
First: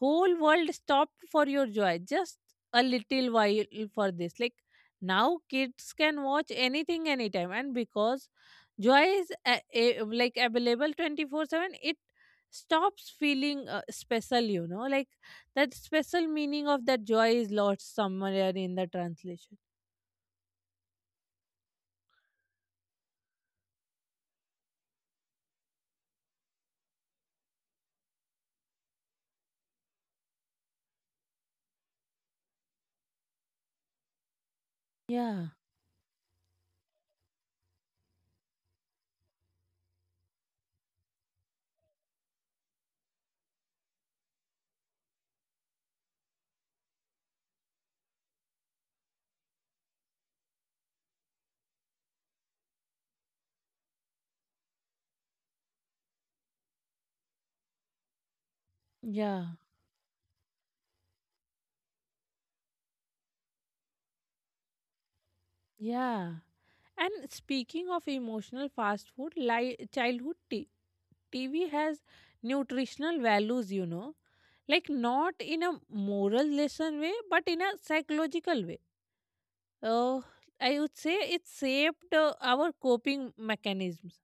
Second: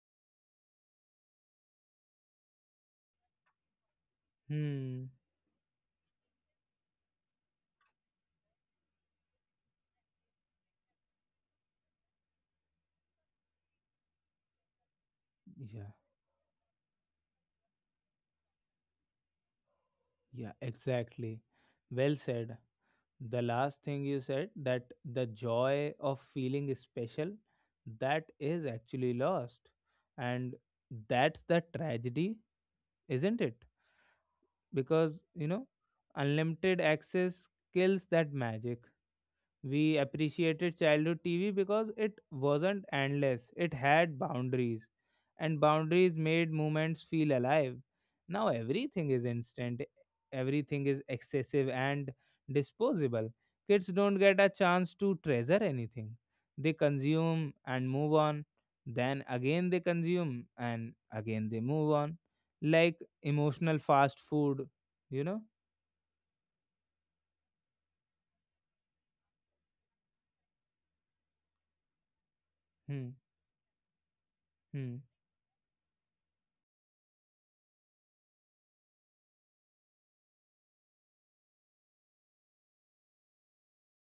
whole world stopped for your joy just a little while for this like
Hmm.
now kids can watch anything anytime, and because joy is like available 24/7, it stops feeling special, you know, like that
Yeah.
special meaning of that joy is lost somewhere in the translation.
Yeah. Exactly. Well said. The last thing you said, that the joy of feeling special, that is actually lost, and that's the tragedy, isn't it? Because
yeah
you know, unlimited access kills that magic. We appreciated childhood TV because it wasn't endless, it had boundaries, and boundaries made moments feel alive. Now everything is instant, everything is excessive and disposable. Kids don't get a chance to treasure anything. They consume and move on, then
yeah
again they consume and again they move on, like emotional fast food, you know?
Yeah. And speaking of emotional fast food, TV has
Hmm.
nutritional values, you know, like
Hmm.
not in a moral lesson way, but in a psychological way. Uh, I would say it shaped our coping mechanisms.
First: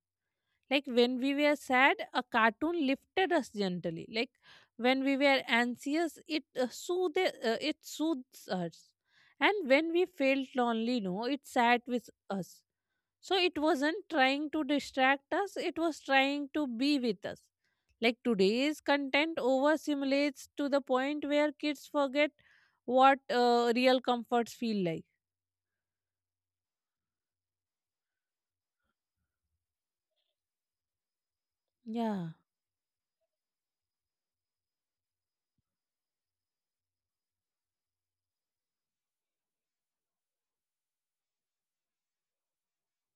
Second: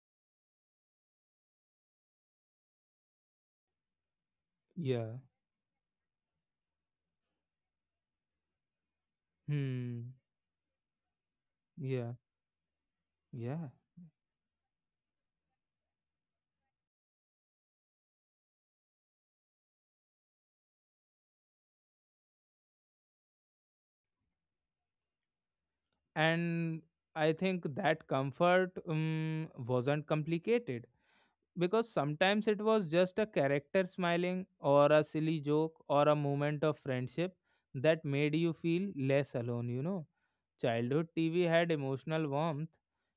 Like when we were sad, a cartoon lifted us gently. Like when we
Yeah.
were anxious, it it soothes us. And when we
Hmm.
felt lonely, no, it sat with
Yeah.
us. So it
Yeah.
wasn't trying to distract us, it was trying to be with us. Like today's content overstimulates to the point where kids forget what real comforts feel like.
And I think that comfort, wasn't complicated, because
Yeah,
sometimes it was just a character smiling, or a silly joke, or a moment of friendship that made you feel less alone, you know. Childhood TV had emotional warmth.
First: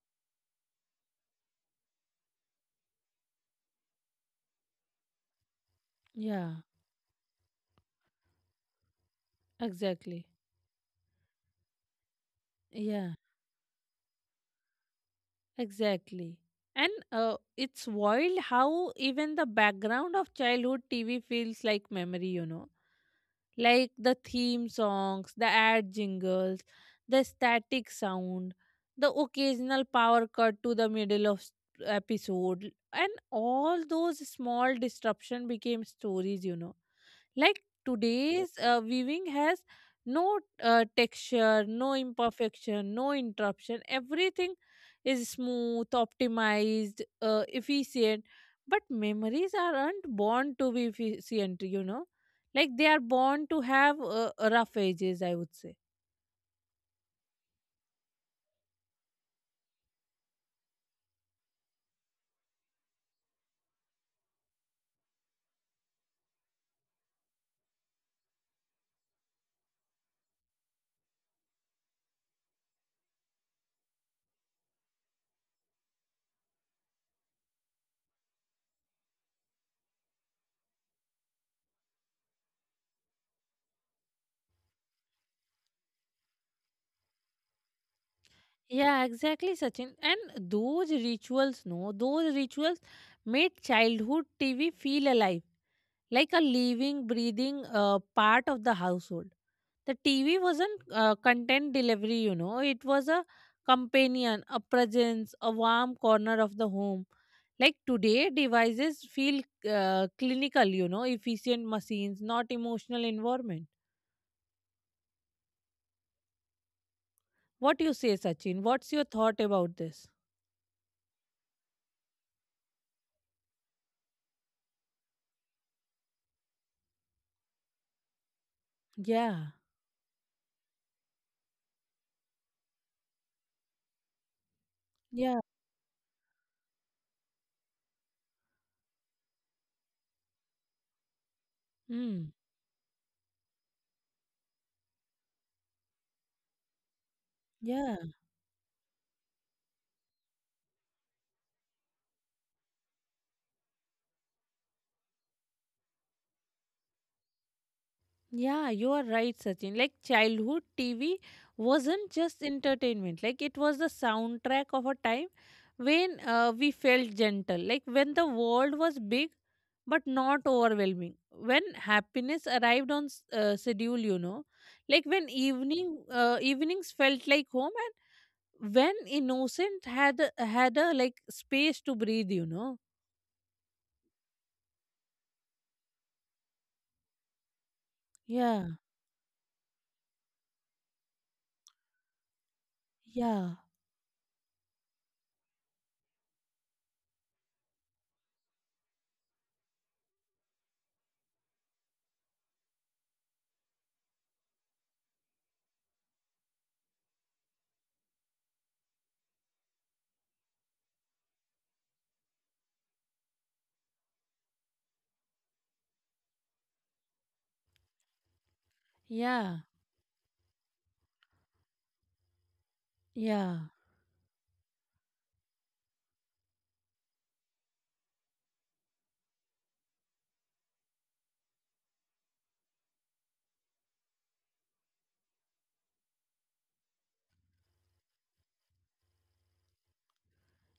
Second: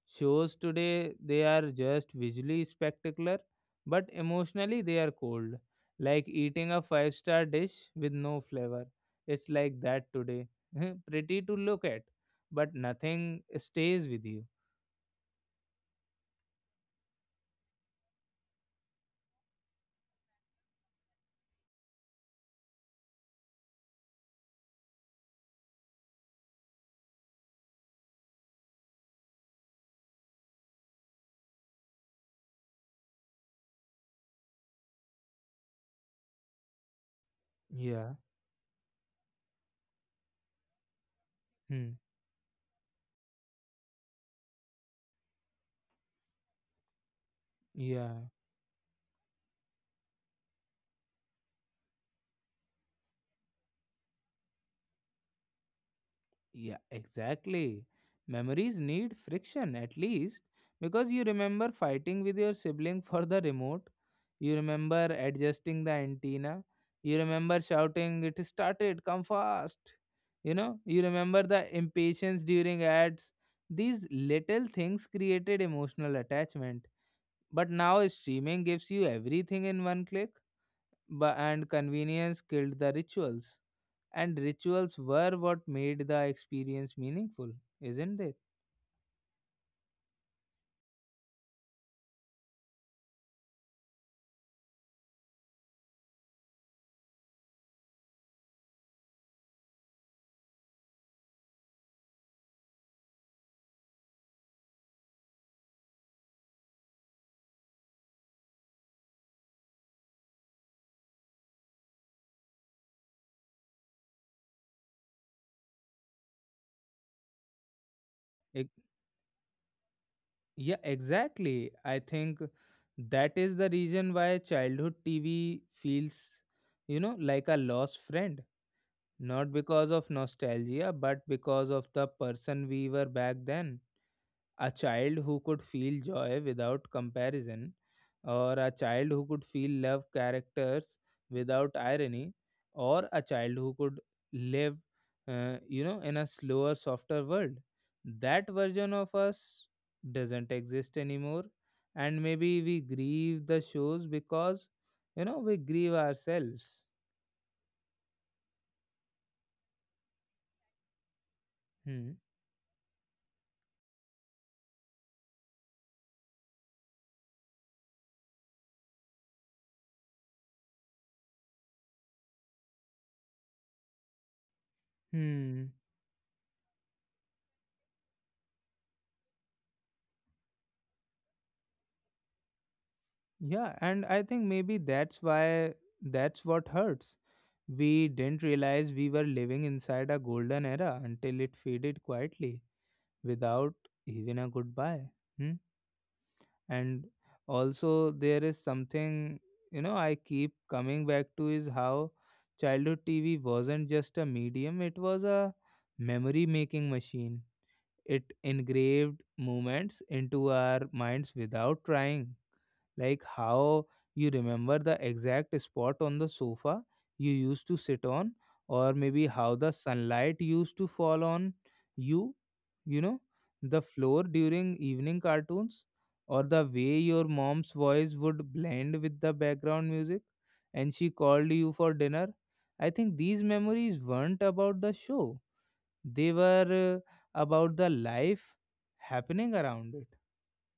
Shows today, they are just visually spectacular, but emotionally, they are cold. Like
yeah,
eating a five-star dish with no flavor. It's like that
exactly.
today. Pretty to look at, but
Yeah.
nothing stays with you.
Exactly. And it's wild how even the background of childhood TV feels like memory, you know. Like the theme songs, the ad jingles, the static sound, the occasional power cut to the middle of episode, and all those small disruption became stories, you know, like
Yeah.
today's viewing has no texture,
Hmm.
no imperfection, no interruption. Everything is smooth, optimized,
Yeah.
efficient. But memories aren't born to be efficient, you know. Like they are born to have rough edges, I would say.
Yeah, exactly. Memories need friction at least, because you remember fighting with your sibling for the remote. You remember adjusting the antenna. You remember shouting, "It is started, come fast." You know, you remember the impatience during ads. These little things created emotional attachment. But now streaming gives you everything in one click, but and convenience killed the rituals. And rituals were what made the experience meaningful, isn't it?
Yeah, exactly, Sachin. And those rituals, no, those rituals made childhood TV feel alive, like a living, breathing part of the household. The TV wasn't content delivery, you know, it was a companion, a presence, a warm corner of the home. Like today, devices feel clinical, you know, efficient machines, not emotional environment. What you say, Sachin? What's your thought about this?
Yeah, exactly. I think that is the reason why childhood TV feels, you know, like a lost friend. Not
Yeah.
because of nostalgia, but because of the person we were back then, a child who
Yeah.
could feel joy without comparison, or a child who could feel love characters without
Hmm.
irony, or a child who could live, you know, in a slower, softer world.
Yeah.
That version of us doesn't exist anymore, and maybe we grieve the shows because, you know, we grieve ourselves.
Yeah, you are right, Sachin. Like childhood TV wasn't
Hmm.
just entertainment. Like it was the soundtrack of a time when we felt gentle. Like when the world was big but not overwhelming. When happiness arrived on schedule, you know. Like when
Hmm.
evenings felt like home, and when innocent had had a like space to breathe, you know.
Yeah, and I think maybe that's why, that's what hurts. We didn't
Yeah.
realize we were living inside a golden era until it faded quietly
Yeah.
without even a goodbye. Hmm? And also, there is something, you know, I keep coming back to is how childhood TV wasn't just a medium, it was a memory making machine. It engraved moments into our minds without trying, like how you remember the exact spot on the sofa you used to sit on, or maybe how
Yeah.
the sunlight used to fall on you, you know,
Yeah.
the floor during evening cartoons, or the way your mom's voice would blend with the background music and she called you for dinner. I think these memories weren't about the show, they were about the life happening around it.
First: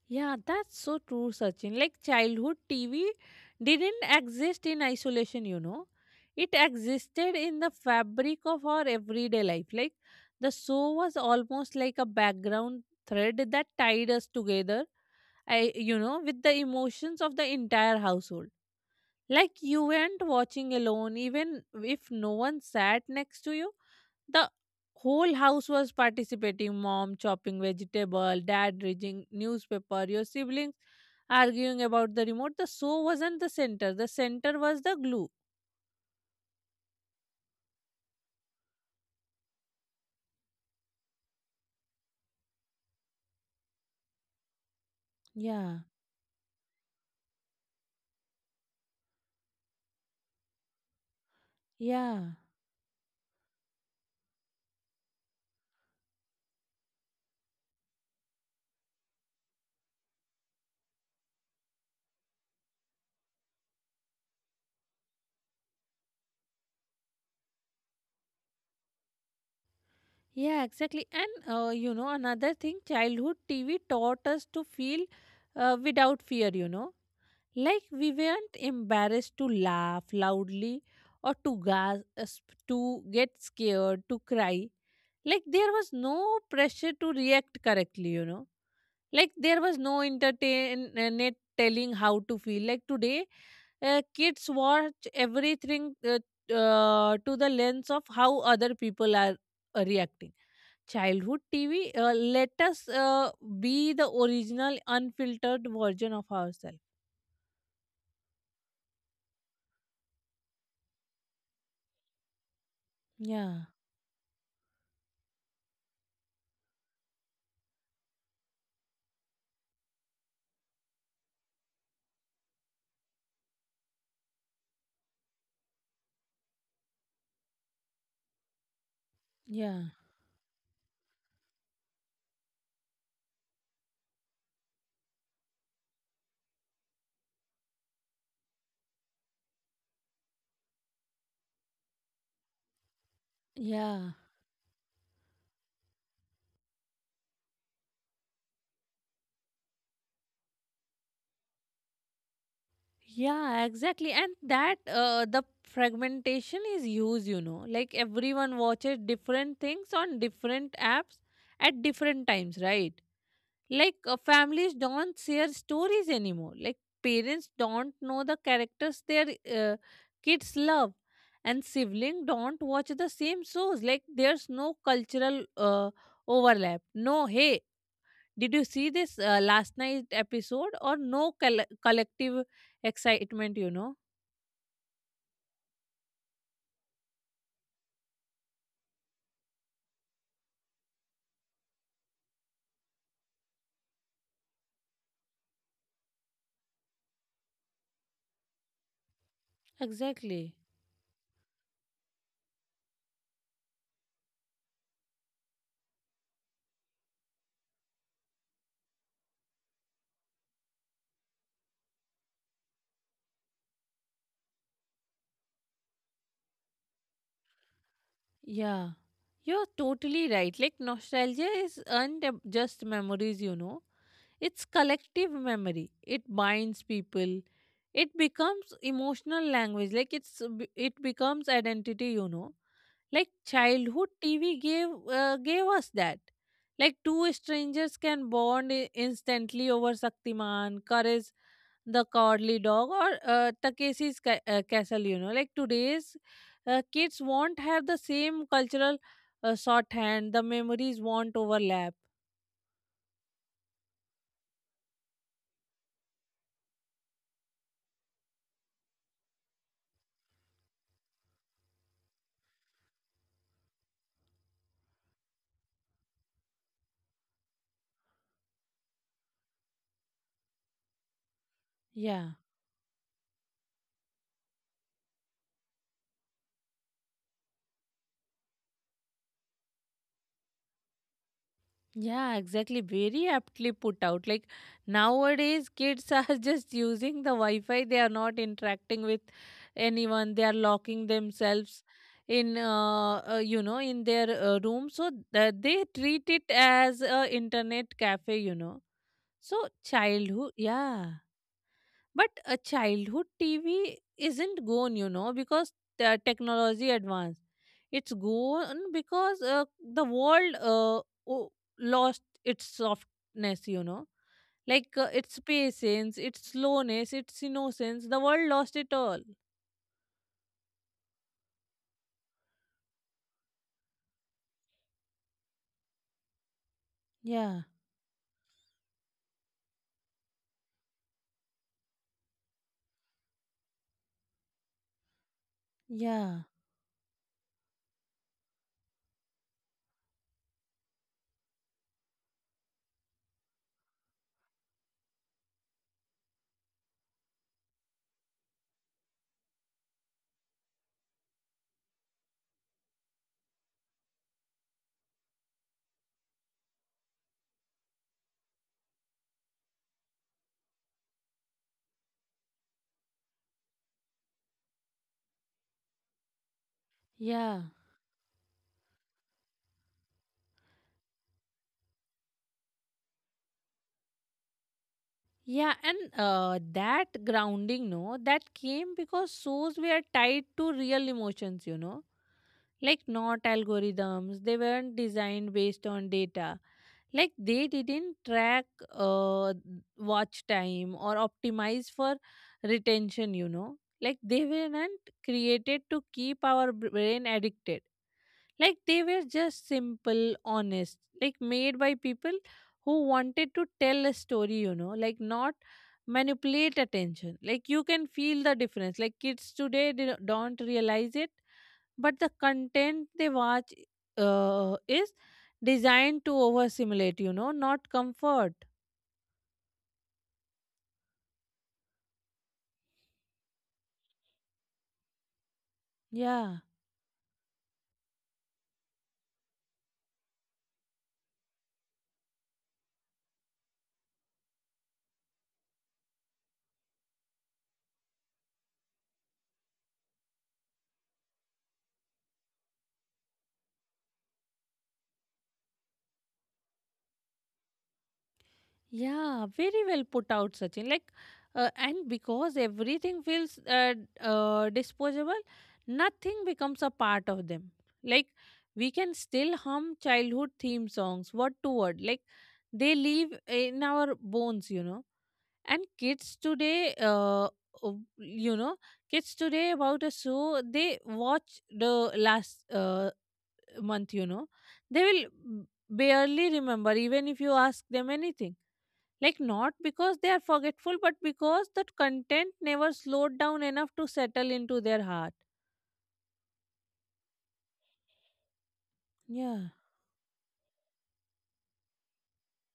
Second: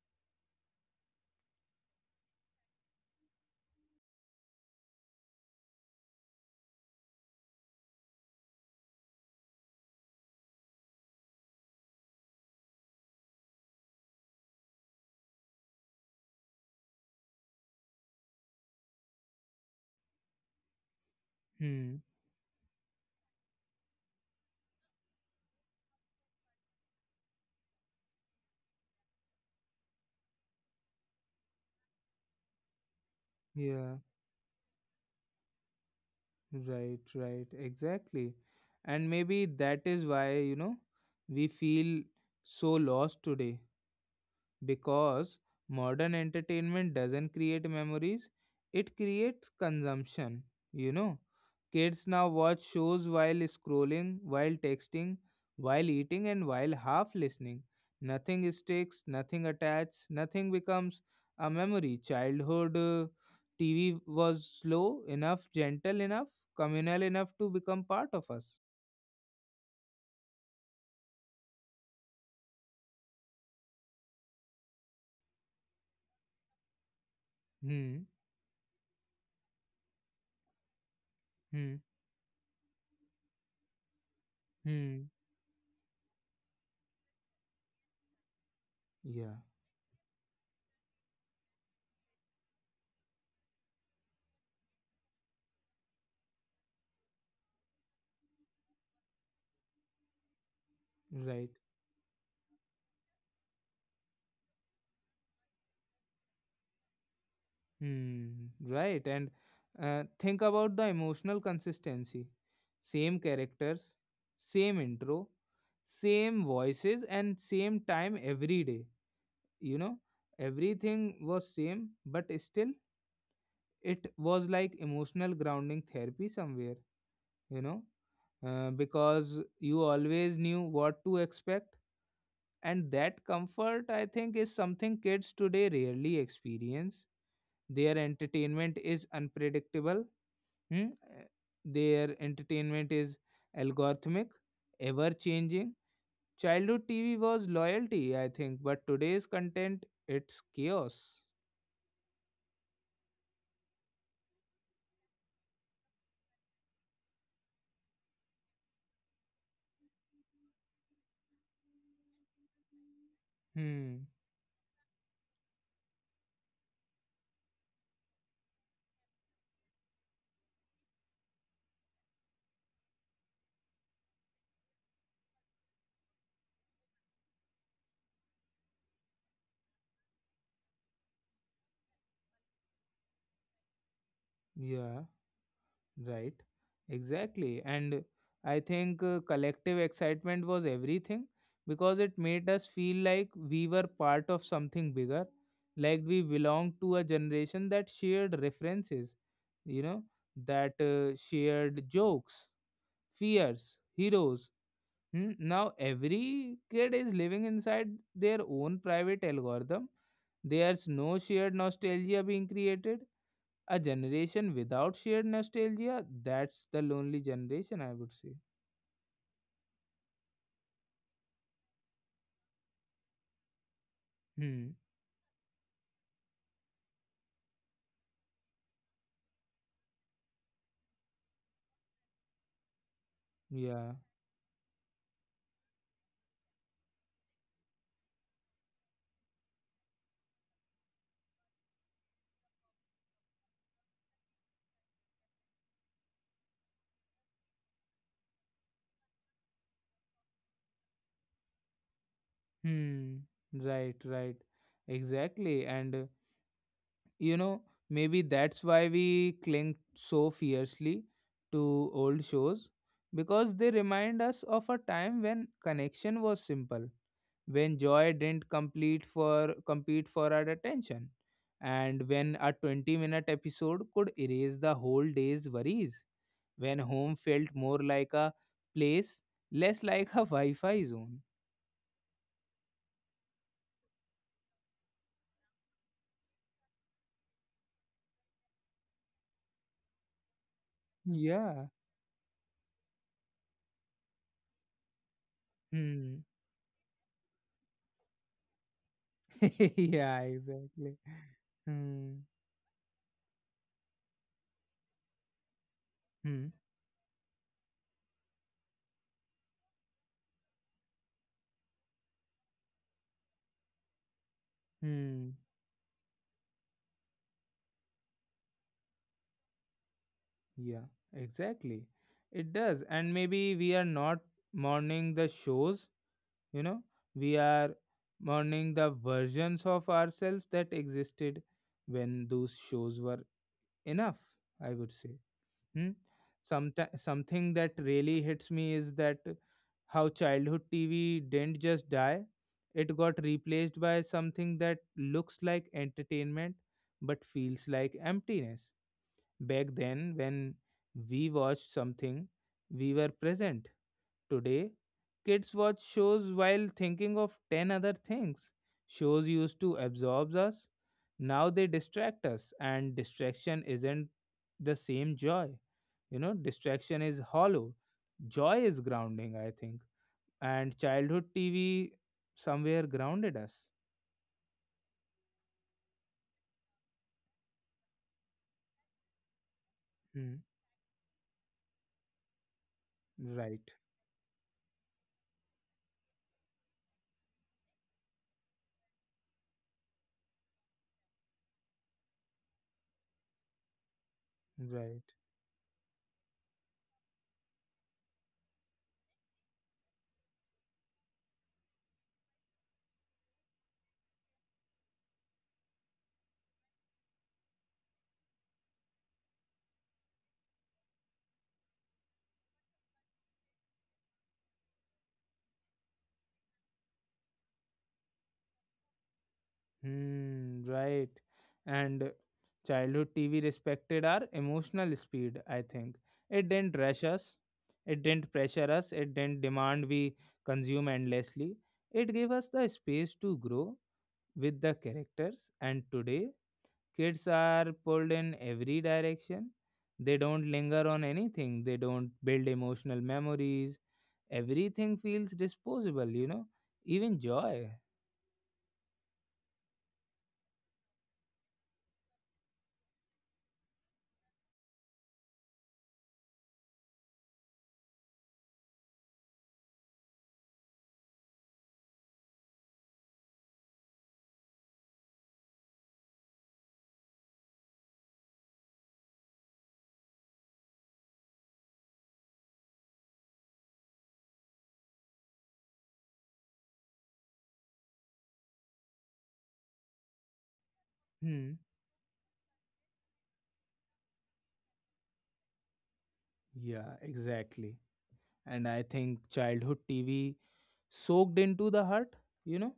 Yeah, that's so true, Sachin. Like childhood TV didn't exist in isolation, you know. It existed in the fabric of our everyday life. Like the show was almost like a background thread that tied us together, I, you know, with the emotions of the entire household. Like you weren't watching alone, even
Hmm.
if no one sat next to you. The whole house was participating, mom chopping vegetable, dad reading newspaper, your siblings arguing about the remote. The show wasn't
Yeah.
the center was the glue.
Right, right, exactly. And maybe that is why, you know, we feel so lost today because
Yeah,
modern entertainment doesn't create memories, it creates consumption. You know, kids now
yeah,
watch shows while scrolling, while texting, while eating, and while half listening. Nothing sticks, nothing attached, nothing becomes a memory. Childhood TV was slow enough, gentle enough, communal enough to become part of us.
yeah, exactly. And you know, another thing, childhood TV taught us to feel without fear, you know, like
Hmm.
we weren't embarrassed to laugh loudly or to
Hmm.
gasp, to get scared, to cry.
Hmm.
Like there was no pressure to react correctly, you know. Like
Yeah,
there was no internet telling how to feel. Like today, kids watch everything to the lens of how other people are reacting. Childhood
right.
TV, let us be the original, unfiltered version of ourselves.
Hmm, right. And think about the emotional consistency. Same
Yeah,
characters, same intro, same voices, and same time every day. You know, everything was same, but still, it was like emotional grounding therapy somewhere, you know, because you
yeah,
always knew what to expect. And that comfort, I think, is something kids today rarely experience. Their entertainment is unpredictable. Hmm? Their entertainment is
yeah.
algorithmic, ever changing. Childhood TV was loyalty, I think, but today's content, it's chaos.
Yeah, exactly. And that the fragmentation is huge, you know. Like everyone watches different things on different apps at different times, right? Like
Hmm.
families don't share stories anymore. Like parents don't know the characters their uh, kids love, and siblings don't watch the same shows. Like there's no cultural overlap. No, hey, did you see this last night episode or no collective excitement, you know?
Yeah, right. Exactly. And I think collective excitement was everything, because it made us feel like we were part of something bigger, like we belonged to a generation that shared references, you know,
Exactly.
that shared jokes, fears, heroes. Hmm? Now every kid is living inside their own private algorithm. There's no shared nostalgia being created. A generation without shared nostalgia, that's the lonely generation, I would say.
Yeah. You're totally right. Like nostalgia is aren't ab- just memories, you know. It's
Hmm.
collective memory. It binds people. It becomes emotional language. Like it becomes identity, you know. Like
Yeah.
childhood TV gave gave us that, like two strangers can bond instantly over Saktiman, Courage the Cowardly Dog, or Takeshi's Castle, you know, like today's kids won't have the same cultural shorthand, the memories won't overlap.
Hmm. Right, right. Exactly. And you know, maybe that's why we cling so fiercely to old shows because they remind us of a time when connection was simple, when joy didn't complete for compete for our attention, and
Yeah,
when a 20-minute episode could erase the whole day's worries, when home felt more like a place, less like a wi-fi zone.
Yeah, exactly. Very aptly put out. Like nowadays, kids are just using the Wi Fi, they are not interacting with anyone, they are locking
Yeah.
themselves in you know, in their room, so they
Hmm.
treat it as a internet cafe, you know. So
Yeah,
childhood
exactly.
yeah
Hmm.
but a childhood TV isn't gone, you know, because the
Hmm.
technology advanced. It's gone because the world o- lost its softness, you know, like
Hmm.
its patience, its slowness, its innocence. The world lost it all.
Yeah, exactly, it does. And maybe we are not mourning the shows, you know we
Yeah,
are mourning the versions of ourselves that existed when those shows were enough, I would say. Hmm?
yeah,
Something that really hits me is that how childhood TV didn't just die, it got replaced by something that looks like entertainment but feels like emptiness. Back then when we watched something we were present. Today, kids watch shows while thinking of 10 other things. Shows used to absorb us, now they distract us, and distraction isn't the same joy. Distraction is
yeah.
hollow, joy is grounding, I think. And childhood TV somewhere grounded us.
Yeah, and that grounding, no, that came because shows were
Hmm.
tied to real emotions, you know, like not
Right,
algorithms. They weren't designed based on data. Like they didn't track uh, watch time or optimize for retention, you know. Like they weren't
right.
created to keep our brain addicted. Like they were just simple, honest, like made by people who wanted to tell a story, you know, like not manipulate attention. Like you can feel the difference. Like kids today they don't realize it, but the content they watch is designed to overstimulate, you know, not comfort.
Hmm, right. And childhood TV respected our emotional speed, I think. It
Yeah.
didn't rush us, it didn't pressure us, it didn't demand we consume endlessly. It gave us the space to grow with the characters. And today, kids are pulled in every direction. They don't linger on anything, they don't build emotional memories. Everything feels disposable, even joy.
Yeah, very well put out, Sachin. And because everything feels disposable, nothing becomes a part of them. Like, we can still hum childhood theme songs word to word. Like, they live in our bones, you know. And kids today, o- you know, kids today about a show they watch the last month, they will barely remember even if you ask them anything like, not because they are forgetful, but
Hmm,
because that content never slowed down enough to settle into their heart.
yeah, exactly. And I think
Yeah,
childhood TV soaked into the heart, you know.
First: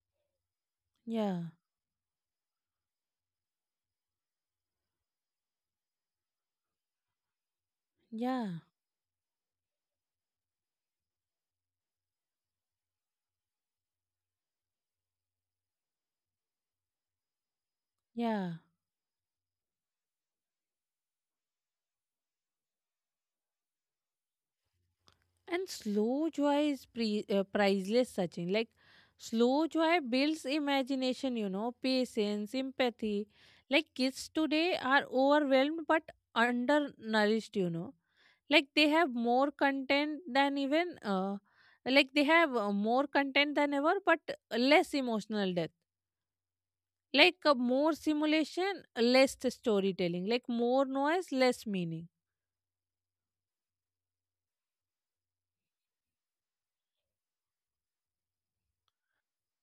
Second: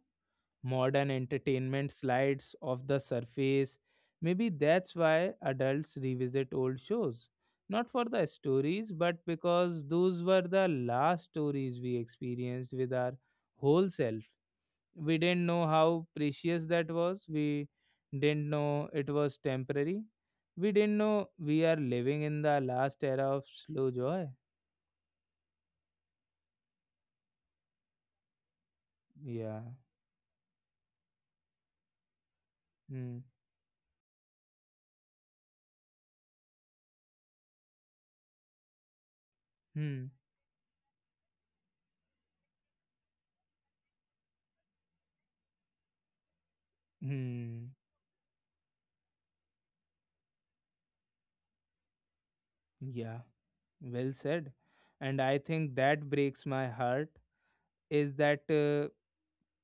Modern
yeah,
entertainment slides off the surface. Maybe that's why adults revisit old shows. Not for the
yeah,
stories, but because those were the last stories we experienced with our whole self. We didn't know how precious that was. We didn't
yeah.
know it was temporary. We didn't know we are living in the last era of slow joy.
And slow joy is priceless, Sachin. Like,
Yeah.
slow joy builds imagination, you know, patience,
Hmm.
empathy. Like, kids today are overwhelmed but undernourished, you know. Like, they have more
Hmm.
content than even, uh, like, they have more content than ever, but less emotional depth. Like
Hmm.
more simulation, less storytelling. Like more noise, less meaning.
Yeah. Well said. And I think that breaks my heart is that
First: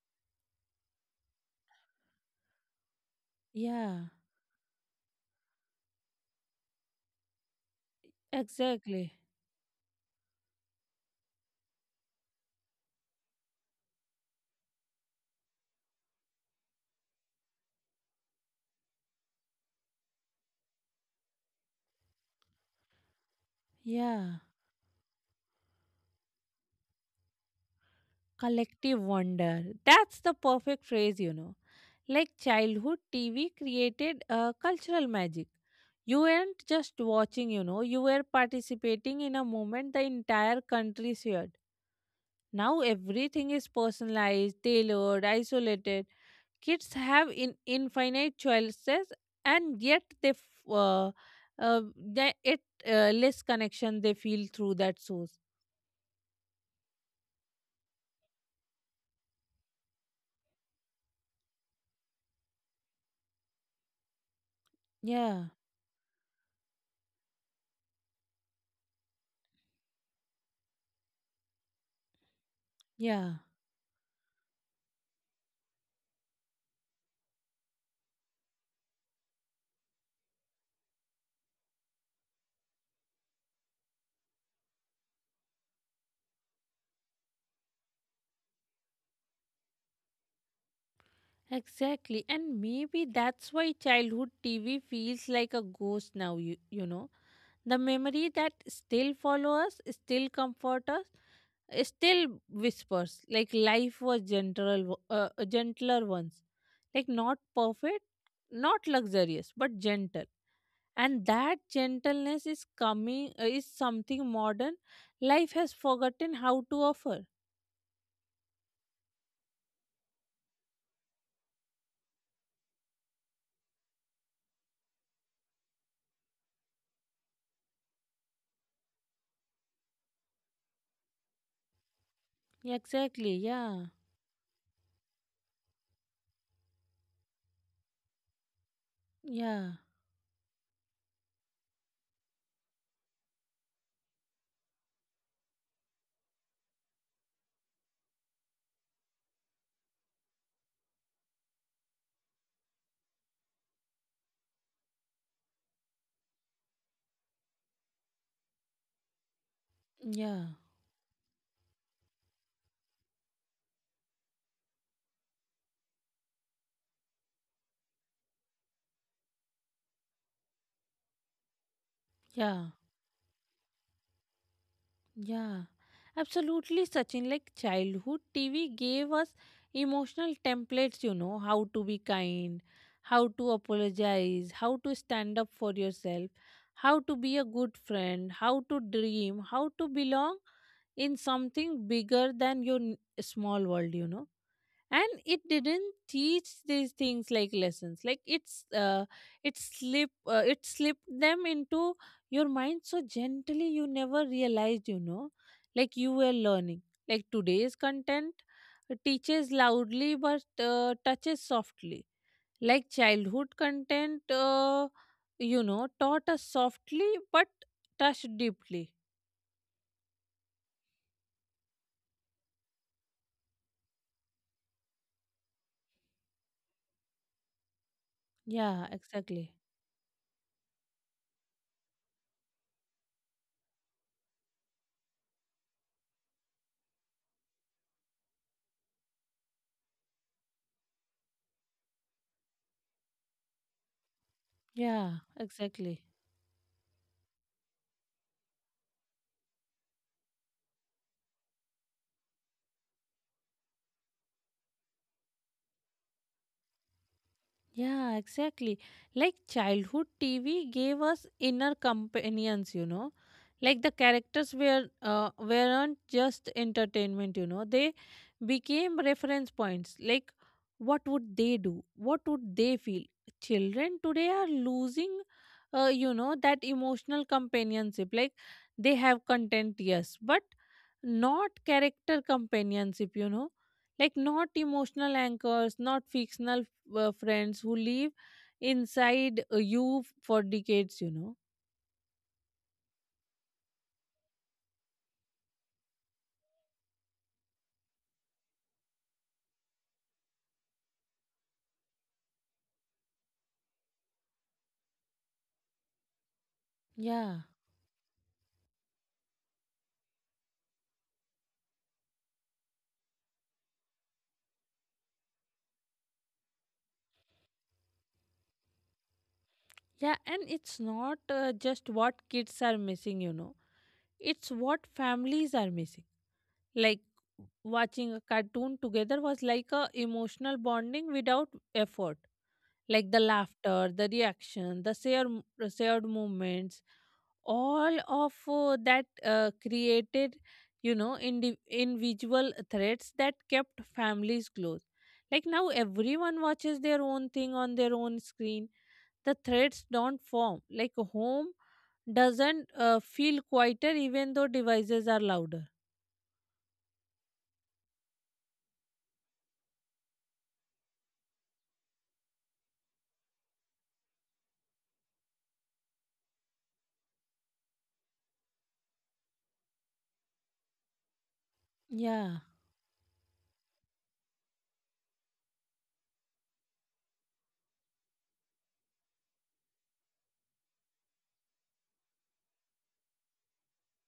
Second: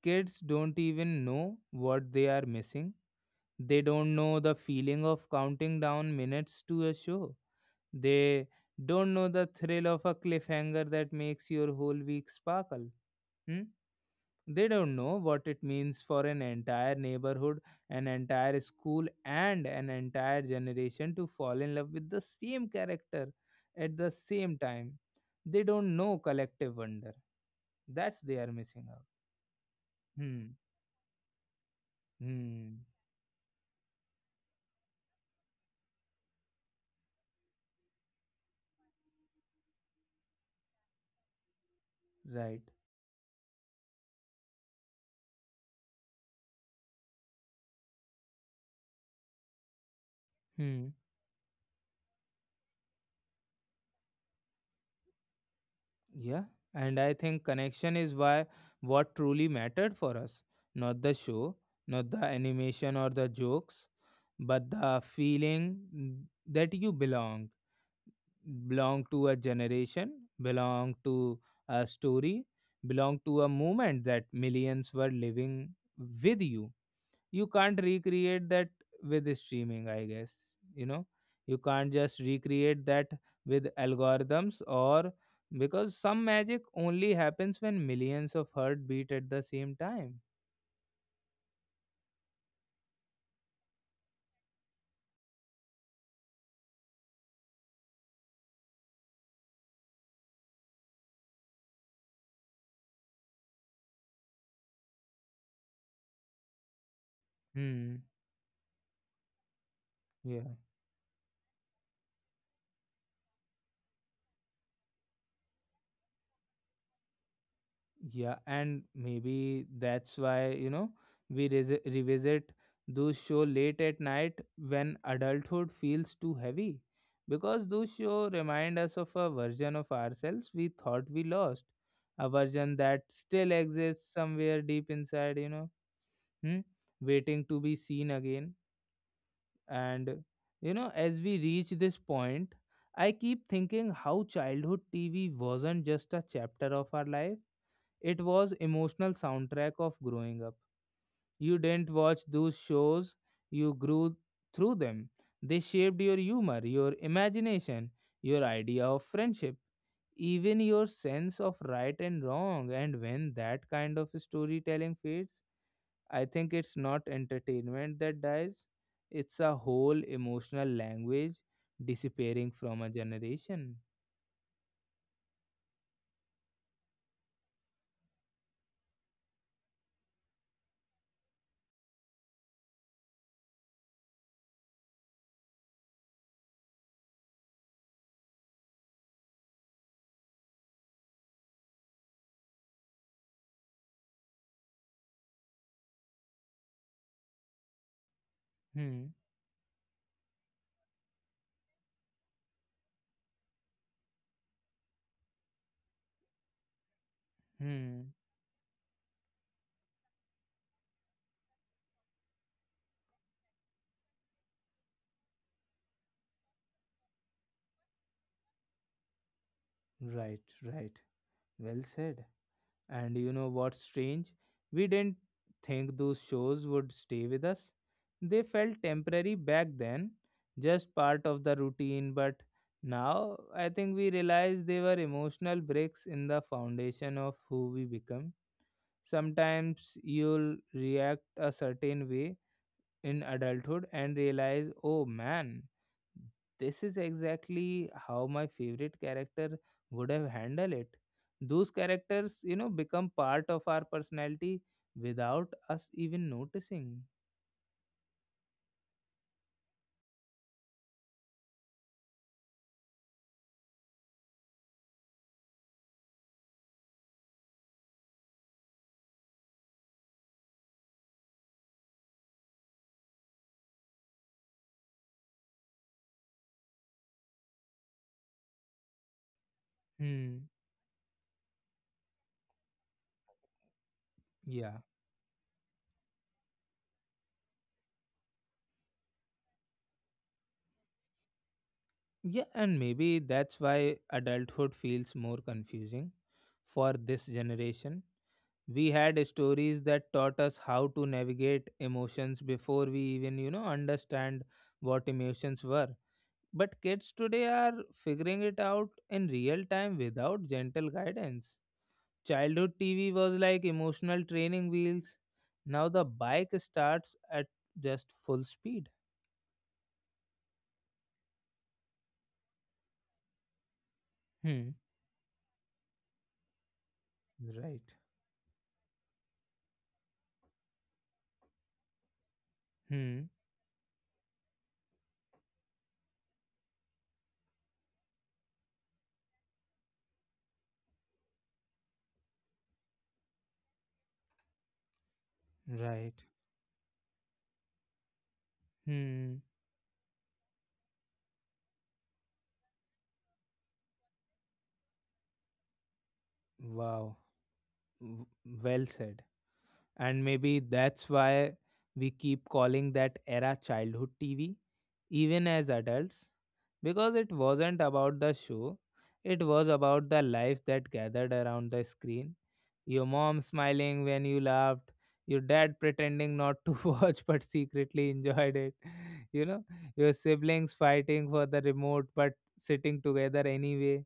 kids don't even know what they are missing. They
Yeah,
don't know the feeling of counting down minutes to a show. They don't
exactly,
know the thrill of a cliffhanger that makes your whole week sparkle. Hmm. They don't know what it means for an entire neighborhood, an entire school, and an entire generation to fall in love with the same character at the
yeah.
same time. They don't know collective wonder. That's they are missing
Collective
out.
wonder. That's the
Hmm.
perfect phrase, you know. Like
Hmm.
childhood TV created a cultural magic. You weren't just watching, you know, you were participating in a moment the entire country shared.
Right.
Now everything is personalized, tailored, isolated. Kids have in infinite choices, and yet they f-
Hmm.
uh, they, it less connection they feel through that source.
Yeah. And I think connection is why what truly mattered for us. Not the show, not the animation or the jokes, but the
Yeah,
feeling, that you belong to a generation, belong to a story, belong
yeah,
to a moment that millions were living with you. You can't recreate that with streaming, I guess. You know, you can't just recreate that with algorithms or because some magic only happens when millions of heart beat at the same time.
exactly. And maybe that's why childhood TV feels like a ghost now. You know the memory that still follow us, still comfort us, still whispers like life was gentler, gentler once, like not perfect,
Hmm.
not luxurious, but gentle.
Yeah.
And that gentleness is coming is something modern life has forgotten how to offer.
Yeah, and maybe that's why, we revisit those show late at night when adulthood feels too heavy. Because those show remind us of a version of ourselves we thought we lost. A version that
Exactly,
still
yeah.
exists somewhere deep inside, hmm? Waiting to be seen again.
yeah
And, as we reach this point, I keep thinking how childhood TV wasn't just a chapter of our life, it was emotional soundtrack of growing up. You didn't watch those shows, you grew through them. They shaped your humor, your imagination, your idea of friendship,
yeah
even your sense of right and wrong. And when that kind of storytelling fades, I think it's not entertainment that dies, it's a whole emotional language disappearing
yeah
from a generation.
yeah absolutely, Sachin. Like childhood TV gave us emotional templates, you know, how to be kind, how to apologize, how to stand up for yourself, how to be a good friend, how to dream, how to belong in something bigger than your small world, you know. And it didn't teach these things like lessons.
Hmm,
It slipped them into your mind so gently you never realized, you know, like you were learning. Like today's
hmm.
content teaches loudly but touches softly. Like childhood content, you know, taught us softly but touched deeply.
Right, right. Well said. And you know what's strange? We didn't think those shows would stay with us. They felt
yeah
temporary
exactly
back then, just part of the routine, but now I think we realize they were emotional bricks in the foundation of who we become. Sometimes you'll react a certain way in adulthood and realize, oh
yeah
man,
exactly
this is exactly how my favorite character would have handled it. Those characters, become part of our personality without us even noticing.
Yeah, exactly. Like childhood TV gave us inner companions, you know. Like the characters weren't just entertainment, you know. They became reference points. Like what would they do? What would they feel? Children today are losing, that emotional companionship. Like they have content, yes, but
Hmm.
not character companionship, you know. Like not
Yeah.
emotional anchors, not fictional friends who live inside you for decades, you know.
Yeah, and maybe that's why adulthood feels more confusing for this generation. We had stories that taught us how to navigate emotions before we even, understand what emotions were. But kids
Yeah.
today are figuring it out in real time without gentle guidance. Childhood TV was like emotional training wheels. Now the bike starts at just full speed.
Yeah, and it's not just what kids are missing, you know, it's
Hmm.
what families are missing. Like
Right.
watching a cartoon together was like a emotional bonding without effort, like the
Hmm.
laughter, the reaction, shared moments, all of that created, you know, individual threads that kept families close. Like now,
Right.
everyone watches their own thing on their own screen. The
Hmm.
threads don't form. Like home doesn't feel quieter, even though devices are louder.
Wow. W- Well said. And maybe that's why we keep calling that era childhood TV. even as adults, because it wasn't about the show, it was about the life that gathered around the screen.
Yeah.
Your mom smiling when you laughed, your dad pretending not to watch but secretly enjoyed it, you know, your siblings fighting for the remote but sitting together anyway.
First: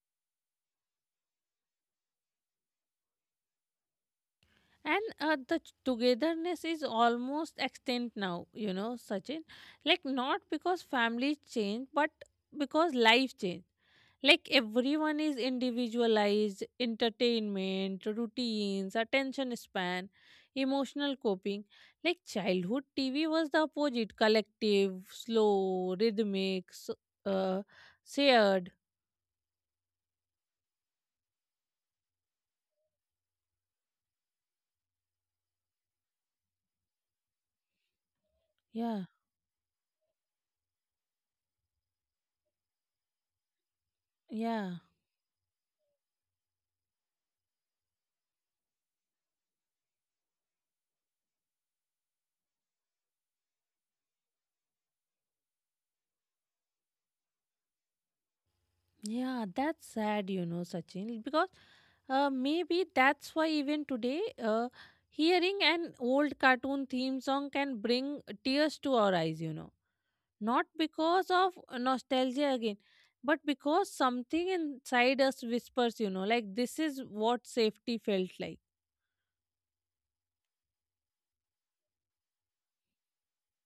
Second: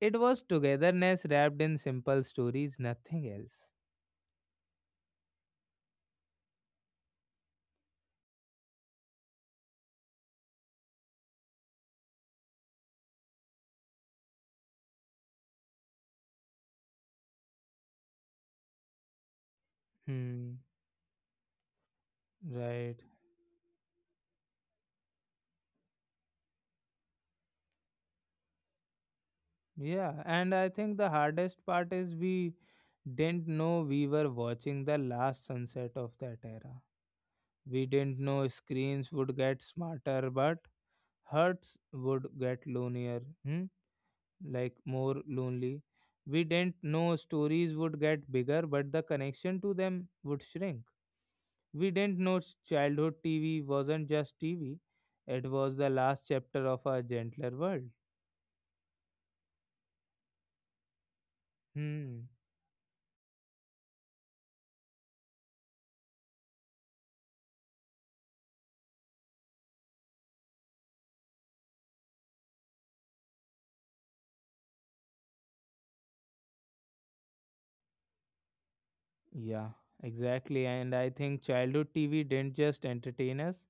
It was togetherness wrapped in simple stories, nothing else.
And togetherness is almost extinct now, you know, Sachin. Like, not because families change, but because life change. Like, everyone is individualized, entertainment, routines, attention span,
Hmm,
emotional coping. Like, childhood
right.
TV was the opposite collective, slow, rhythmic, s uh, shared.
Yeah, and I think the hardest part is we didn't know we were watching the last sunset of that era. We didn't know
Yeah,
screens would get smarter, but hearts would get lonelier, hmm?
yeah.
Like more lonely. We didn't know stories would get bigger, but the connection to them would shrink. We didn't know childhood TV wasn't just TV, it was the last chapter of a gentler world.
Yeah, that's sad, you know, Sachin, because
Hmm.
maybe that's why even today, hearing an old cartoon theme song can bring tears to our eyes, you know. Not because of nostalgia again, but because something inside us whispers, you know, like this is what safety felt like.
Yeah, exactly. And I think childhood TV didn't just entertain us,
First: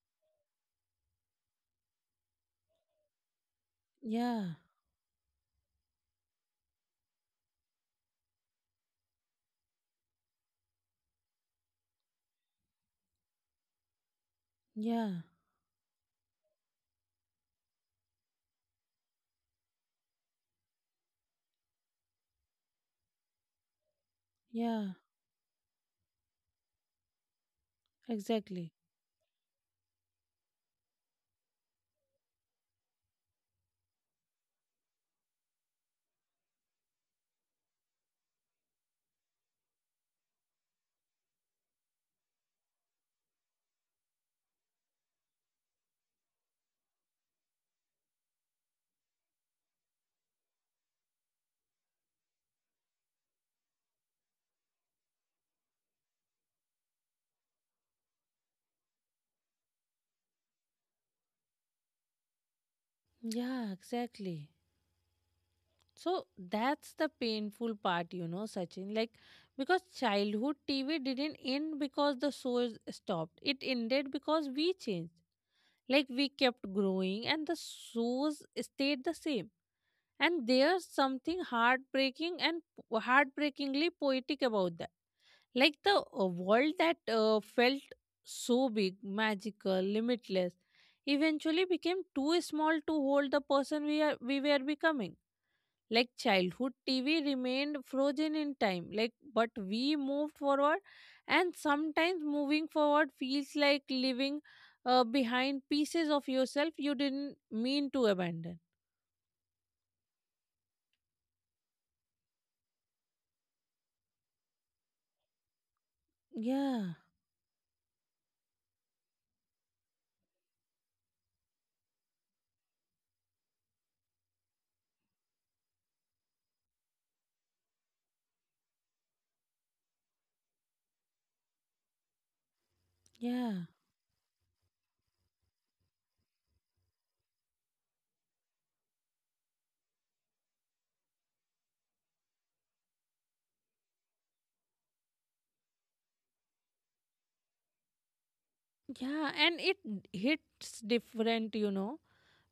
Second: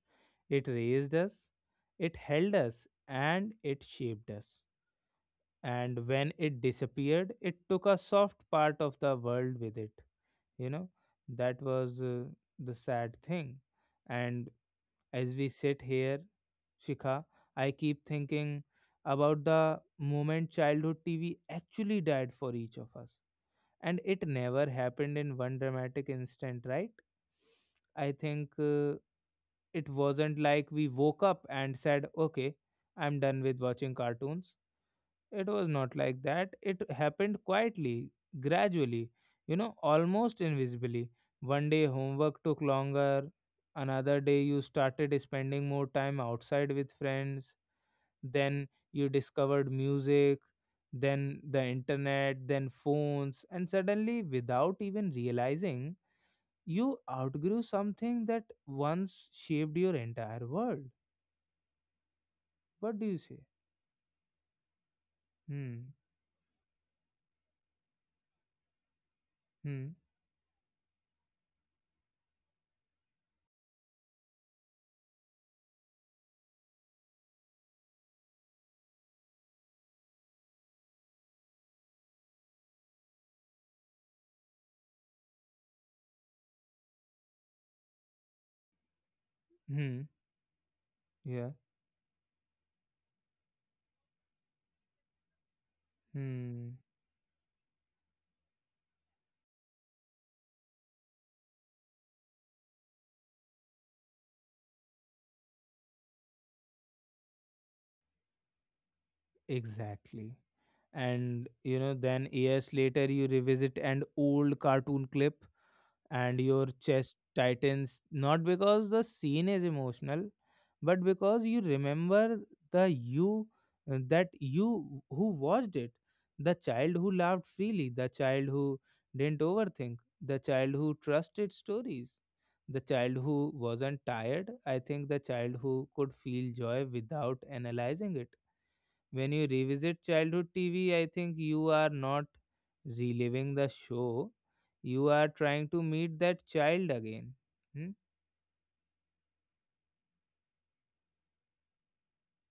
it raised us, it held us, and it shaped
Yeah,
us. And when it disappeared, it took a soft part of the world with it. You know, that was the sad thing. And
yeah,
as we sit here, Shikha, I keep thinking about the moment childhood TV actually died for each of us. And it never
yeah,
happened in one dramatic instant, right? I think
exactly.
it wasn't like we woke up and said, okay, I'm done with watching cartoons. It was not like that. It happened quietly, gradually, almost invisibly. One day homework took longer. Another day you started spending more time outside with friends. Then you discovered music, then the internet, then phones. And suddenly, without even realizing, you outgrew something that once shaped your entire world. What do you say?
Yeah, exactly.
Hmm.
So that's the painful part, you know, Sachin. Like, because
Hmm.
childhood TV didn't end because the shows stopped, it ended because we changed. Like, we kept growing and the shows stayed the same. And there's something heartbreaking and heartbreakingly poetic about that. Like, the world that felt so big, magical,
Hmm.
limitless,
Yeah.
eventually became too small to hold the person we were becoming. Like childhood
Hmm.
TV remained frozen in time, like, but we moved forward, and sometimes moving forward feels like leaving behind pieces of yourself you didn't mean to abandon.
Exactly. And then years later, you revisit an old cartoon clip and your
Yeah,
chest tightens, not because the scene is emotional but because you remember the you, that you who watched it, the child who laughed freely, the child who didn't overthink, the child who trusted stories, the child who
yeah.
wasn't tired, I think, the child who could feel joy without analyzing it. When you revisit childhood TV, I think you are not reliving the show. You are trying to meet that child again. Hmm?
Yeah, and it hits different, you know,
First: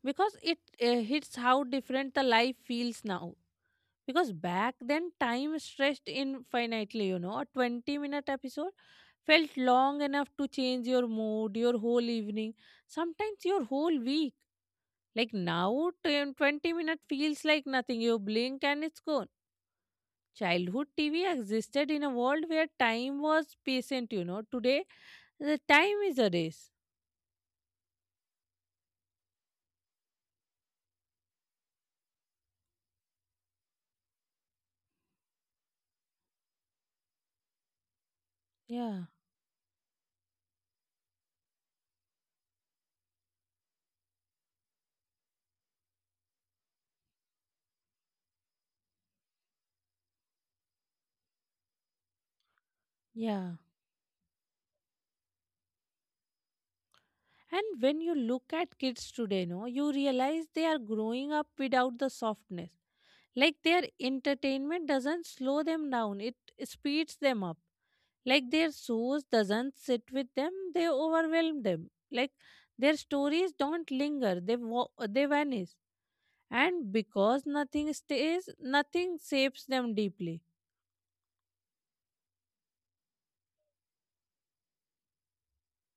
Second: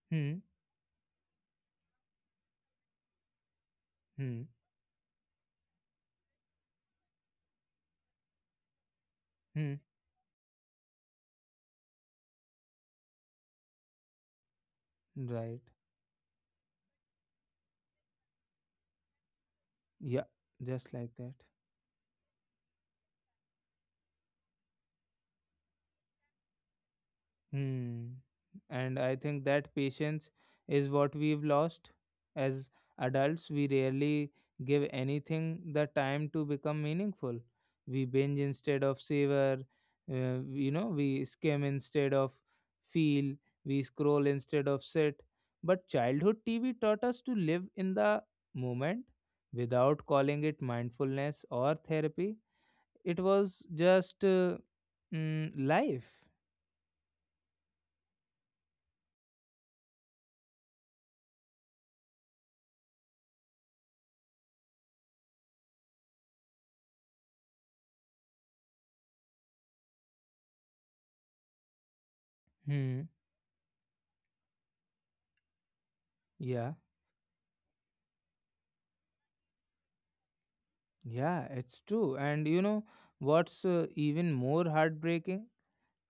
because
Hmm?
it hits how different the life feels now, because
Hmm?
back then time stretched infinitely, you know, a 20-minute episode felt
Hmm?
long enough to change your mood, your whole evening, sometimes your whole week. Like
Right.
now 10 20-minute feels like nothing, you blink and it's gone.
Yeah,
Childhood
just like
TV
that.
existed in a world where time was patient, you know. Today the time is a race.
Hmm. And I think that patience is what we've lost. As adults, we rarely give anything the time to become meaningful. We binge instead of
Yeah,
savor, we skim instead of feel, we scroll instead of sit. But childhood TV taught us to live in the moment without calling it mindfulness or therapy. It
yeah.
was just life.
And when you look at kids today, no, you realize they are growing up without the softness. Like their entertainment doesn't slow them down, it speeds them up. Like their shows doesn't sit with them, they overwhelm them. Like their
Hmm.
stories don't linger, they vanish.
Yeah.
And because nothing stays, nothing shapes them deeply.
Yeah, it's true. And you know what's even more heartbreaking?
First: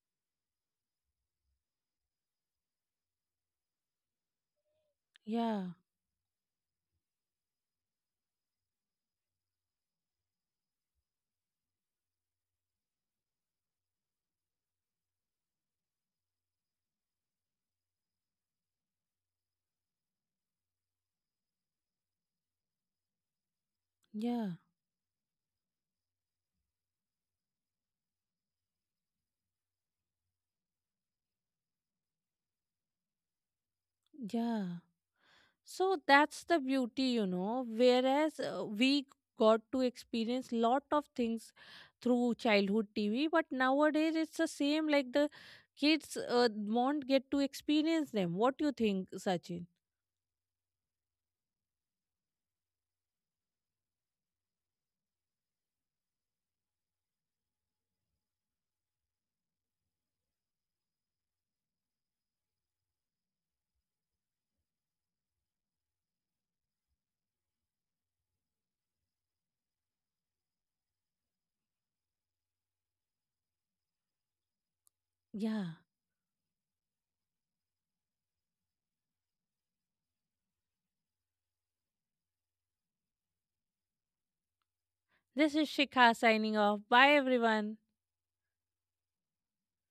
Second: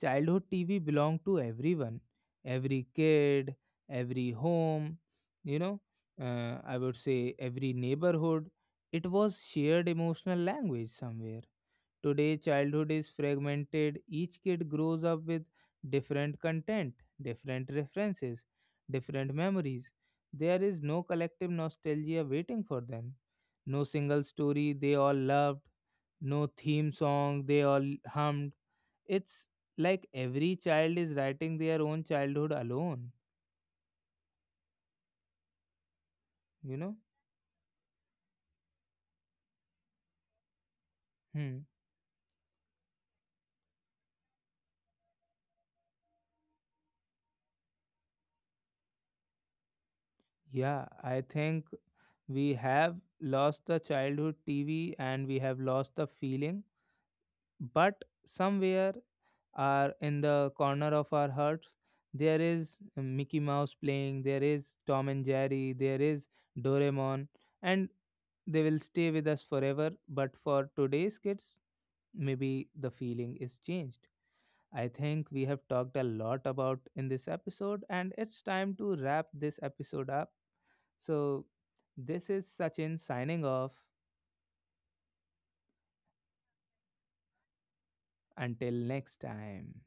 Childhood TV belonged to everyone, every kid, every home, you
Yeah,
know, I would say every neighborhood. It was shared emotional language somewhere. Today, childhood is fragmented. Each kid grows up with different content, different references, different memories. There is no collective nostalgia waiting for them, no single story
yeah,
they all loved, no theme song they all hummed. It's like every child is writing their own childhood alone,
yeah. So
you know?
that's the beauty, you know. Whereas we got to experience lot of
Hmm.
things through childhood TV, but nowadays it's the same. Like the kids won't get to experience them. What do you think, Sachin?
Yeah, I think we have lost the childhood TV and we have lost the feeling, but somewhere are in the corner of our hearts. There is Mickey Mouse playing, there is Tom and Jerry, there is Doraemon, and they will stay with us forever. But for today's kids, maybe the feeling is changed. I think we have
Yeah,
talked a lot about in this episode, and it's time to wrap this episode up. So, this is Sachin signing off.
this is Shikha signing off. Bye, everyone.
Until next time.